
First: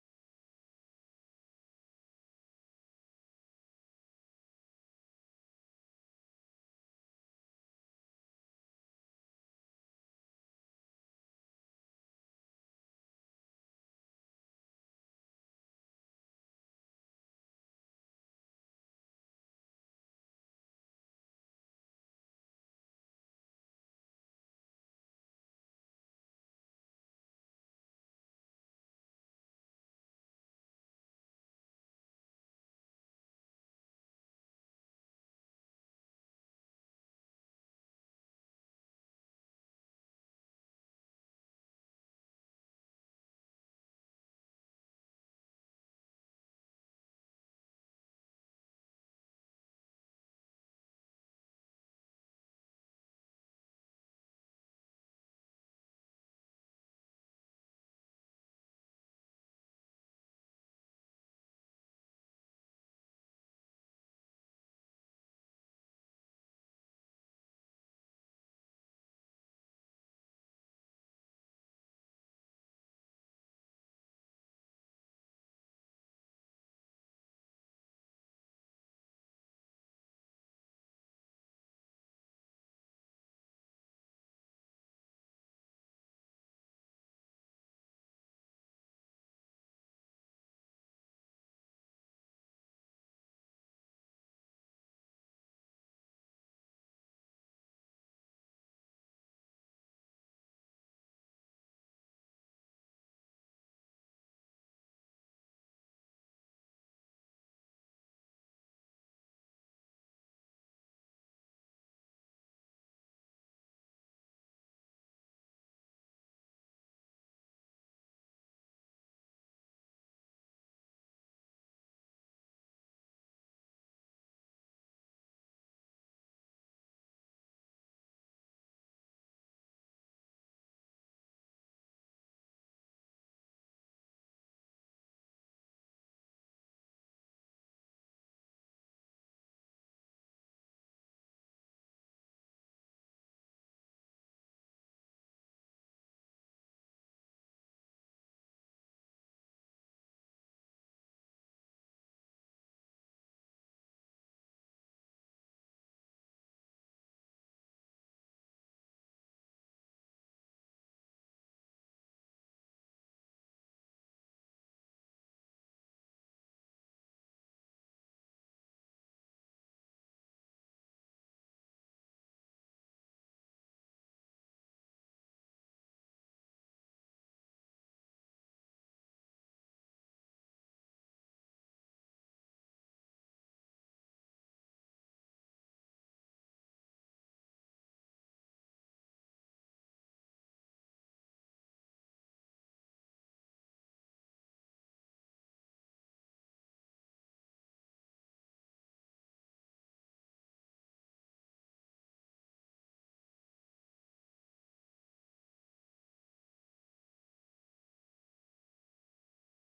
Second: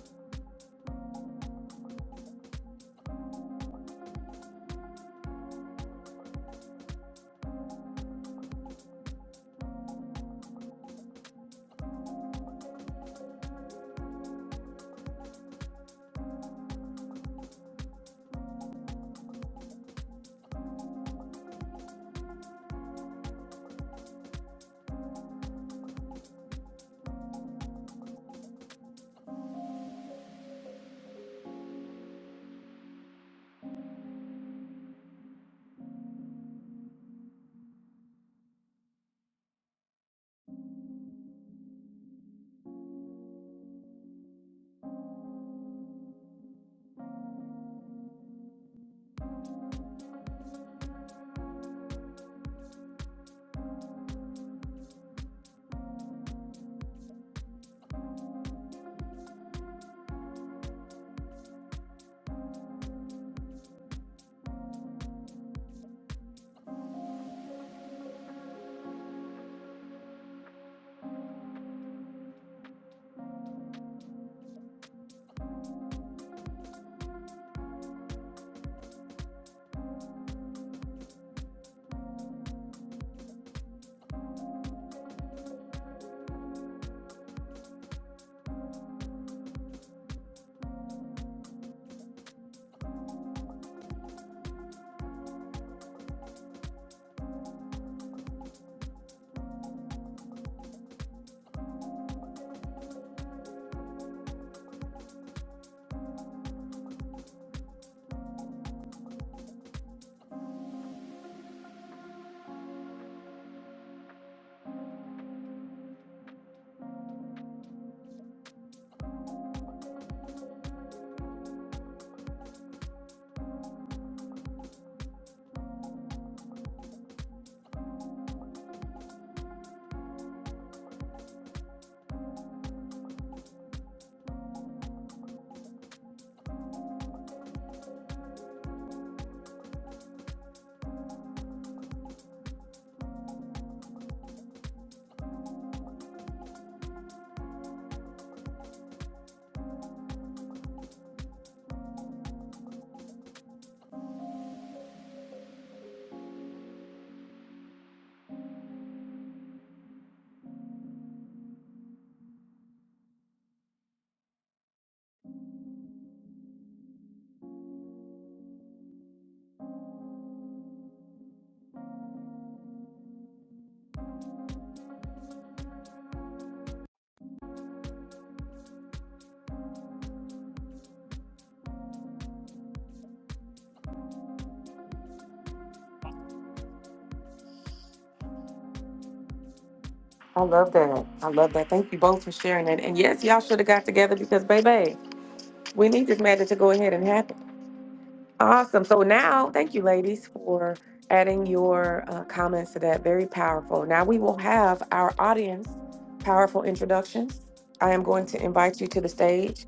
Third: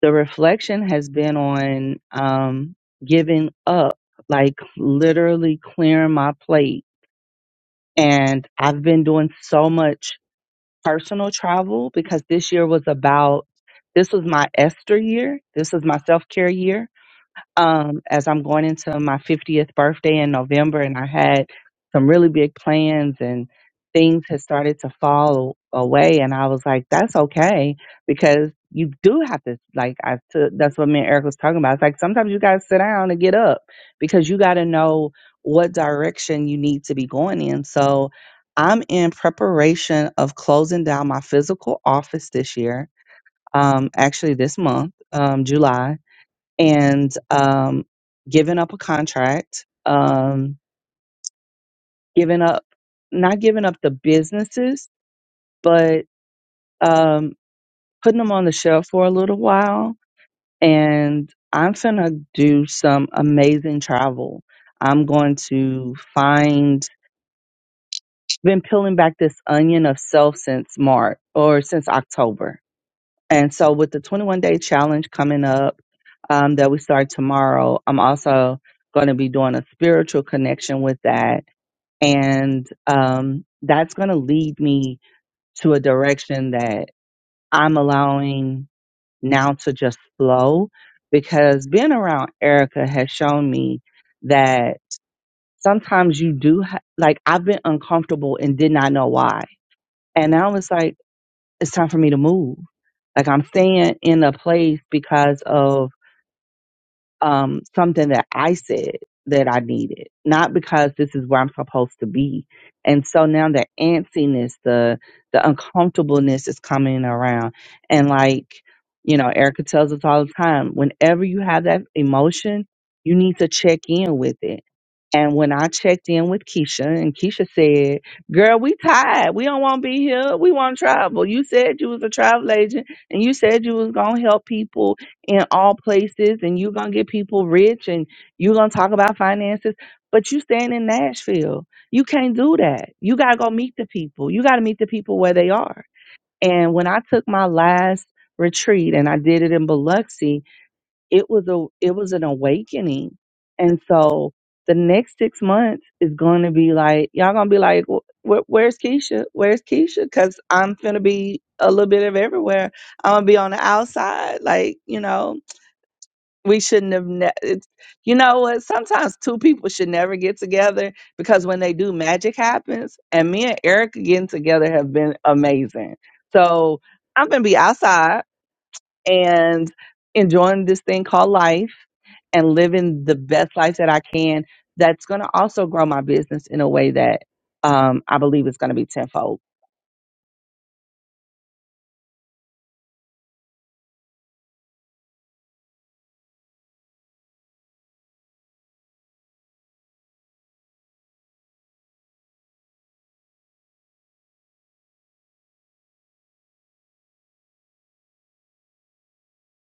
C: the reflection has been on um, giving up, like literally clearing my plate. And I've been doing so much personal travel because this year was about this was my Esther year. This was my self care year um, as I'm going into my 50th birthday in November, and I had some really big plans, and things had started to fall away. And I was like, that's okay because you do have to, like, I took that's what me and Eric was talking about. It's like sometimes you got to sit down and get up because you got to know what direction you need to be going in. So I'm in preparation of closing down my physical office this year, um, actually, this month, um, July and um, giving up a contract, um, giving up, not giving up the businesses, but um, putting them on the shelf for a little while. And I'm finna do some amazing travel. I'm going to find, been peeling back this onion of self since March or since October And so, with the 21 day challenge coming up um, that we start tomorrow, I'm also going to be doing a spiritual connection with that. And um, that's going to lead me to a direction that I'm allowing now to just flow because being around Erica has shown me that sometimes you do, ha- like, I've been uncomfortable and did not know why. And I was like, it's time for me to move. Like I'm staying in a place because of um, something that I said that I needed, not because this is where I'm supposed to be. And so now the antsiness, the the uncomfortableness is coming around, and like you know, Erica tells us all the time, whenever you have that emotion, you need to check in with it. And when I checked in with Keisha, and Keisha said, "Girl, we tired. We don't want to be here. We want to travel. You said you was a travel agent, and you said you was gonna help people in all places and you're gonna get people rich and you're gonna talk about finances but you staying in nashville you can't do that you gotta go meet the people you gotta meet the people where they are and when i took my last retreat and i did it in biloxi it was a it was an awakening and so the next six months is going to be like y'all gonna be like "Wh- wh- where's keisha where's keisha because i'm gonna be a little bit of everywhere i'm gonna be on the outside like you know we shouldn't have ne- it's, you know what sometimes two people should never get together because when they do magic happens and me and erica getting together have been amazing so i'm gonna be outside and enjoying this thing called life and living the best life that i can that's gonna also grow my business in a way that um, i believe is gonna be tenfold
A: I love that. I love that. Thank you both for sharing that. And yes, y'all should have got together because, baby, we need this matter to go ahead and happen. Awesome. So now, thank you, ladies, for adding your uh, comments to that. Very powerful. Now we will have our audience powerful introductions. I am going to invite you to the stage.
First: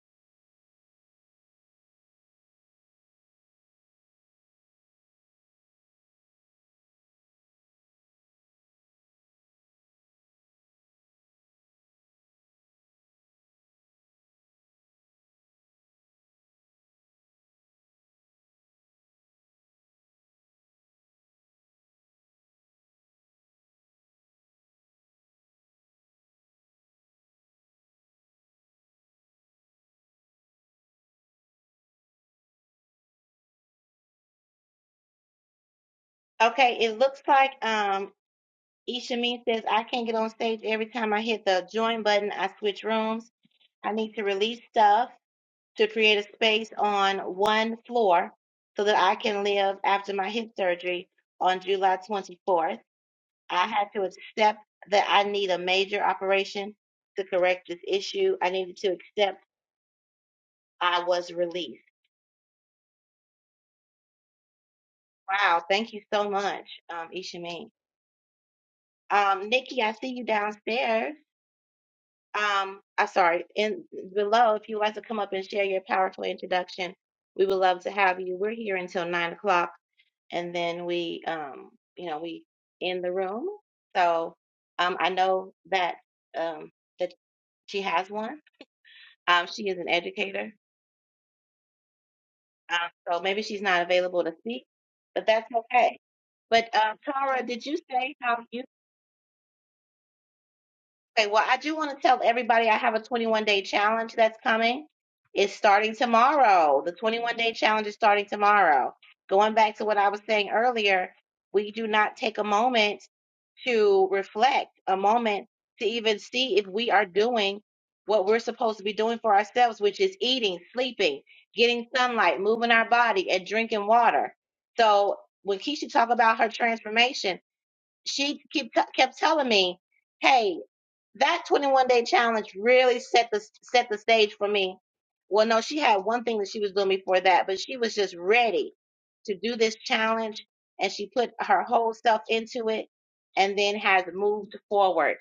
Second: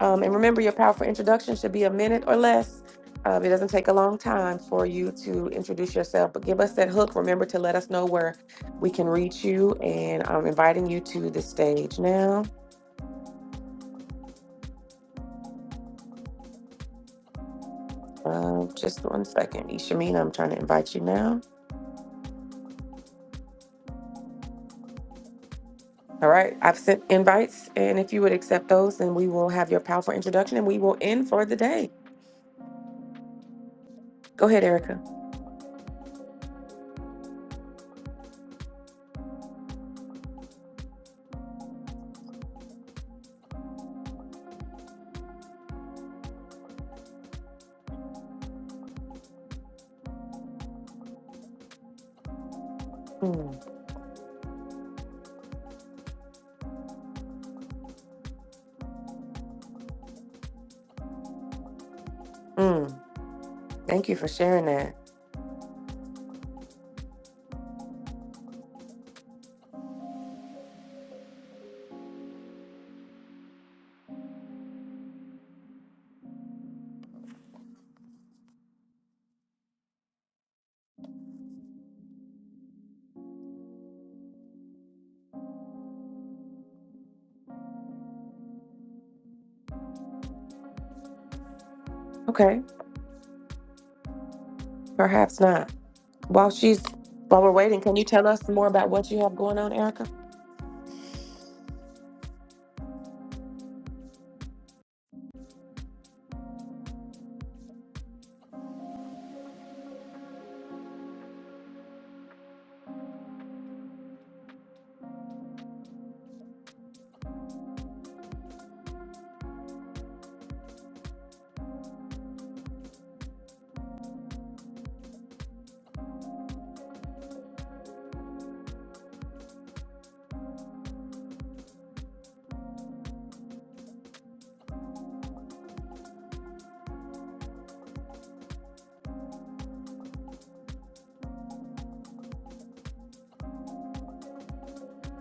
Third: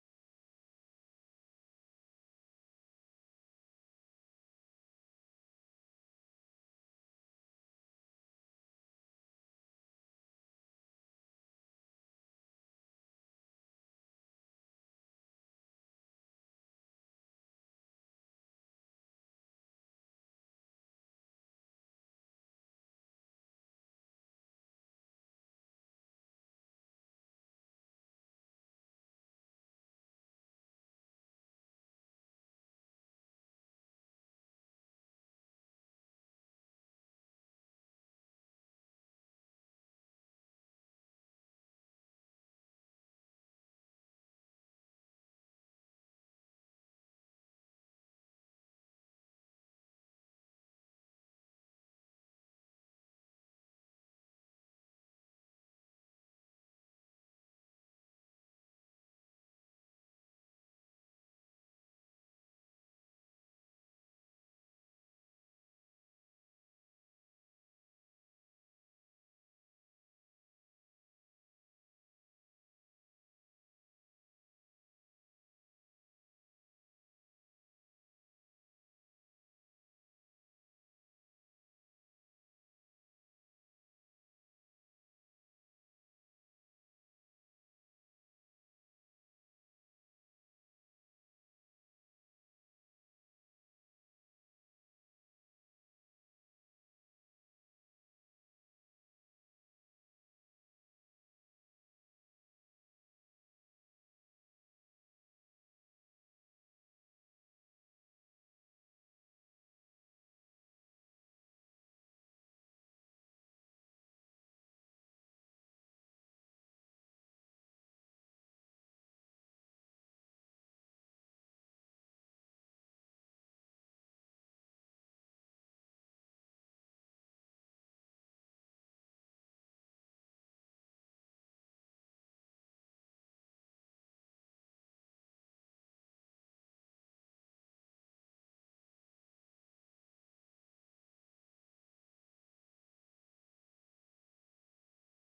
A: Um, and remember, your powerful introduction should be a minute or less. Uh, it doesn't take a long time for you to introduce yourself, but give us that hook. Remember to let us know where we can reach you. And I'm inviting you to the stage now. Um, just one second. Ishamina, I'm trying to invite you now. All right, I've sent invites, and if you would accept those, then we will have your powerful introduction and we will end for the day. Go ahead, Erica.
B: okay it looks like um Ishamin says, I can't get on stage every time I hit the join button. I switch rooms. I need to release stuff to create a space on one floor so that I can live after my hip surgery on July 24th.
A: Mm,
B: I had to accept that I need a major operation to correct this issue. I needed to accept I was released.
A: mm, thank you for sharing that.
B: Wow. Thank you so much, um, Ishamin. Um, Nikki, I see you downstairs. Um, I'm sorry. In below, if you'd like to come up and share your powerful introduction, we would love to have you. We're here until nine o'clock, and then we, um, you know, we in the room. So um, I know that um, that she has one. Um, she is an educator,
A: Okay,
B: um, so maybe she's not available to speak, but
A: perhaps
B: that's
A: not.
B: okay.
A: While
B: But
A: she's
B: uh,
A: while
B: Tara,
A: we're
B: did you
A: waiting, can you
B: say
A: tell
B: how
A: us
B: you?
A: more about what you have going on, Erica?
B: Okay, well, I do want to tell everybody I have a 21 day challenge that's coming. It's starting tomorrow. The 21 day challenge is starting tomorrow. Going back to what I was saying earlier, we do not take a moment to reflect, a moment to even see if we are doing what we're supposed to be doing for ourselves, which is eating, sleeping, getting sunlight, moving our body, and drinking water. So when Keisha talked about her transformation, she keep, kept telling me, hey, that 21 day challenge really set the set the stage for me. Well, no, she had one thing that she was doing before that, but she was just ready to do this challenge and she put her whole self into it and then has moved forward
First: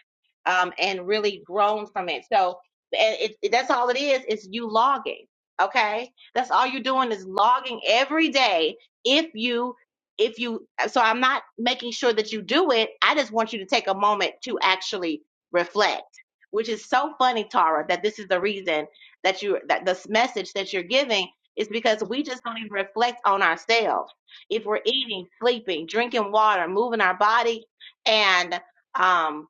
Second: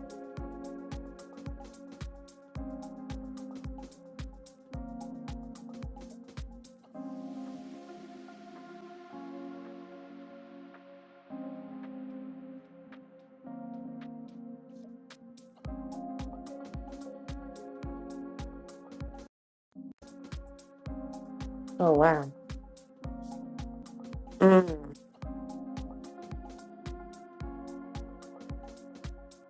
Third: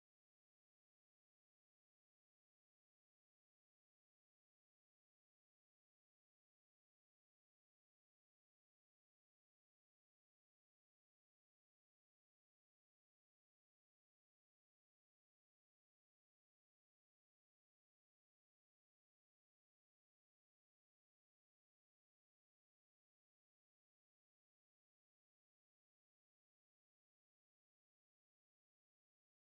B: um, and really grown from it. So and it, it- that's all it is, is you logging. Okay. That's all you're doing is logging every day. If you, if you, so I'm not making sure that you do it. I just want you to take a moment to actually reflect which is so funny tara that this is the reason that you that this message that you're giving is
A: Oh
B: because we
A: wow.
B: just don't even reflect on ourselves if we're
A: Mm,
B: eating sleeping drinking water moving our body and um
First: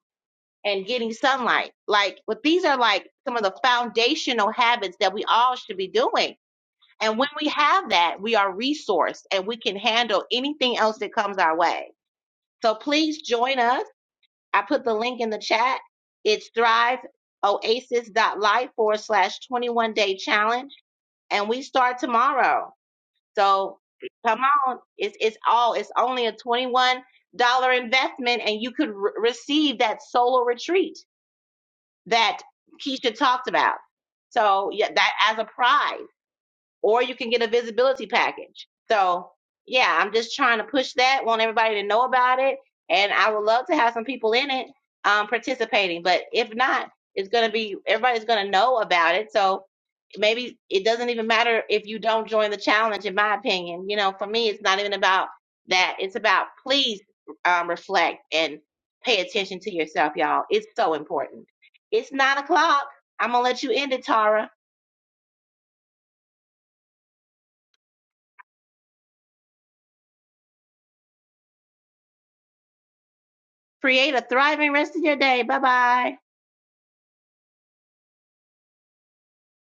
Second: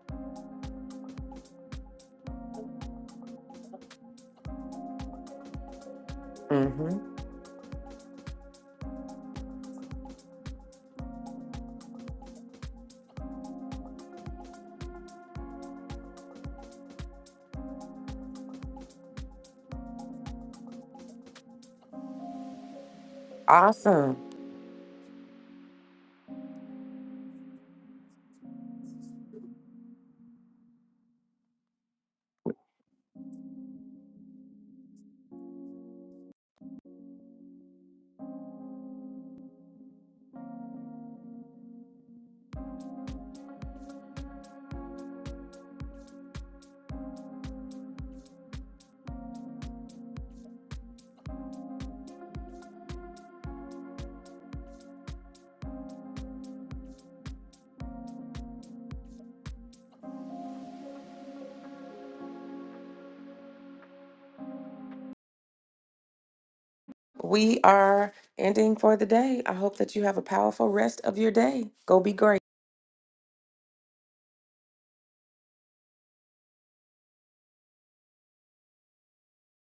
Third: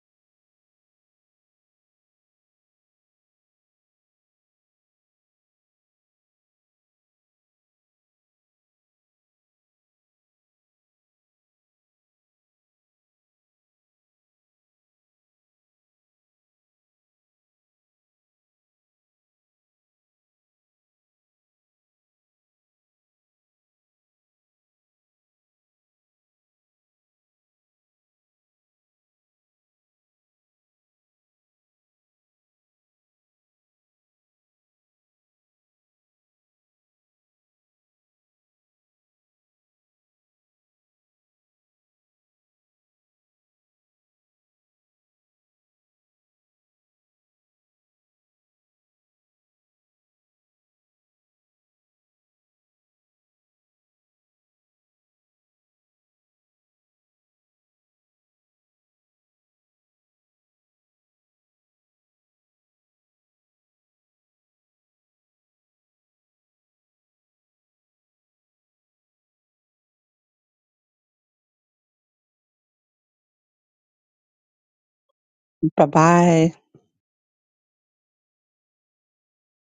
B: and getting sunlight like but these are like some of the foundational habits that we all should be doing
A: mm-hmm.
B: and when we have that we are resourced and we can handle anything else that comes our way so please join us I put the link in the chat. It's thriveoasis.life forward slash 21 day challenge. And we start tomorrow. So
A: Awesome.
B: come on. It's, it's all, it's only a $21 investment and you could re- receive that solo retreat that Keisha talked about. So yeah, that as a prize or you can get a visibility package. So, yeah, I'm just trying to push that, want everybody to know about it, and I would love to have some people in it um, participating. But if not, it's going to be everybody's going to know about it. So maybe it doesn't even matter if you don't join the challenge, in my opinion. You know, for me, it's not even about that. It's about please um, reflect and pay attention to yourself, y'all. It's so important. It's nine o'clock. I'm going to let you end it, Tara.
A: We are ending for the day. I hope that you have a powerful rest of your day. Go be great.
B: Create a thriving rest of your day. Bye
C: bye
B: bye.
C: bye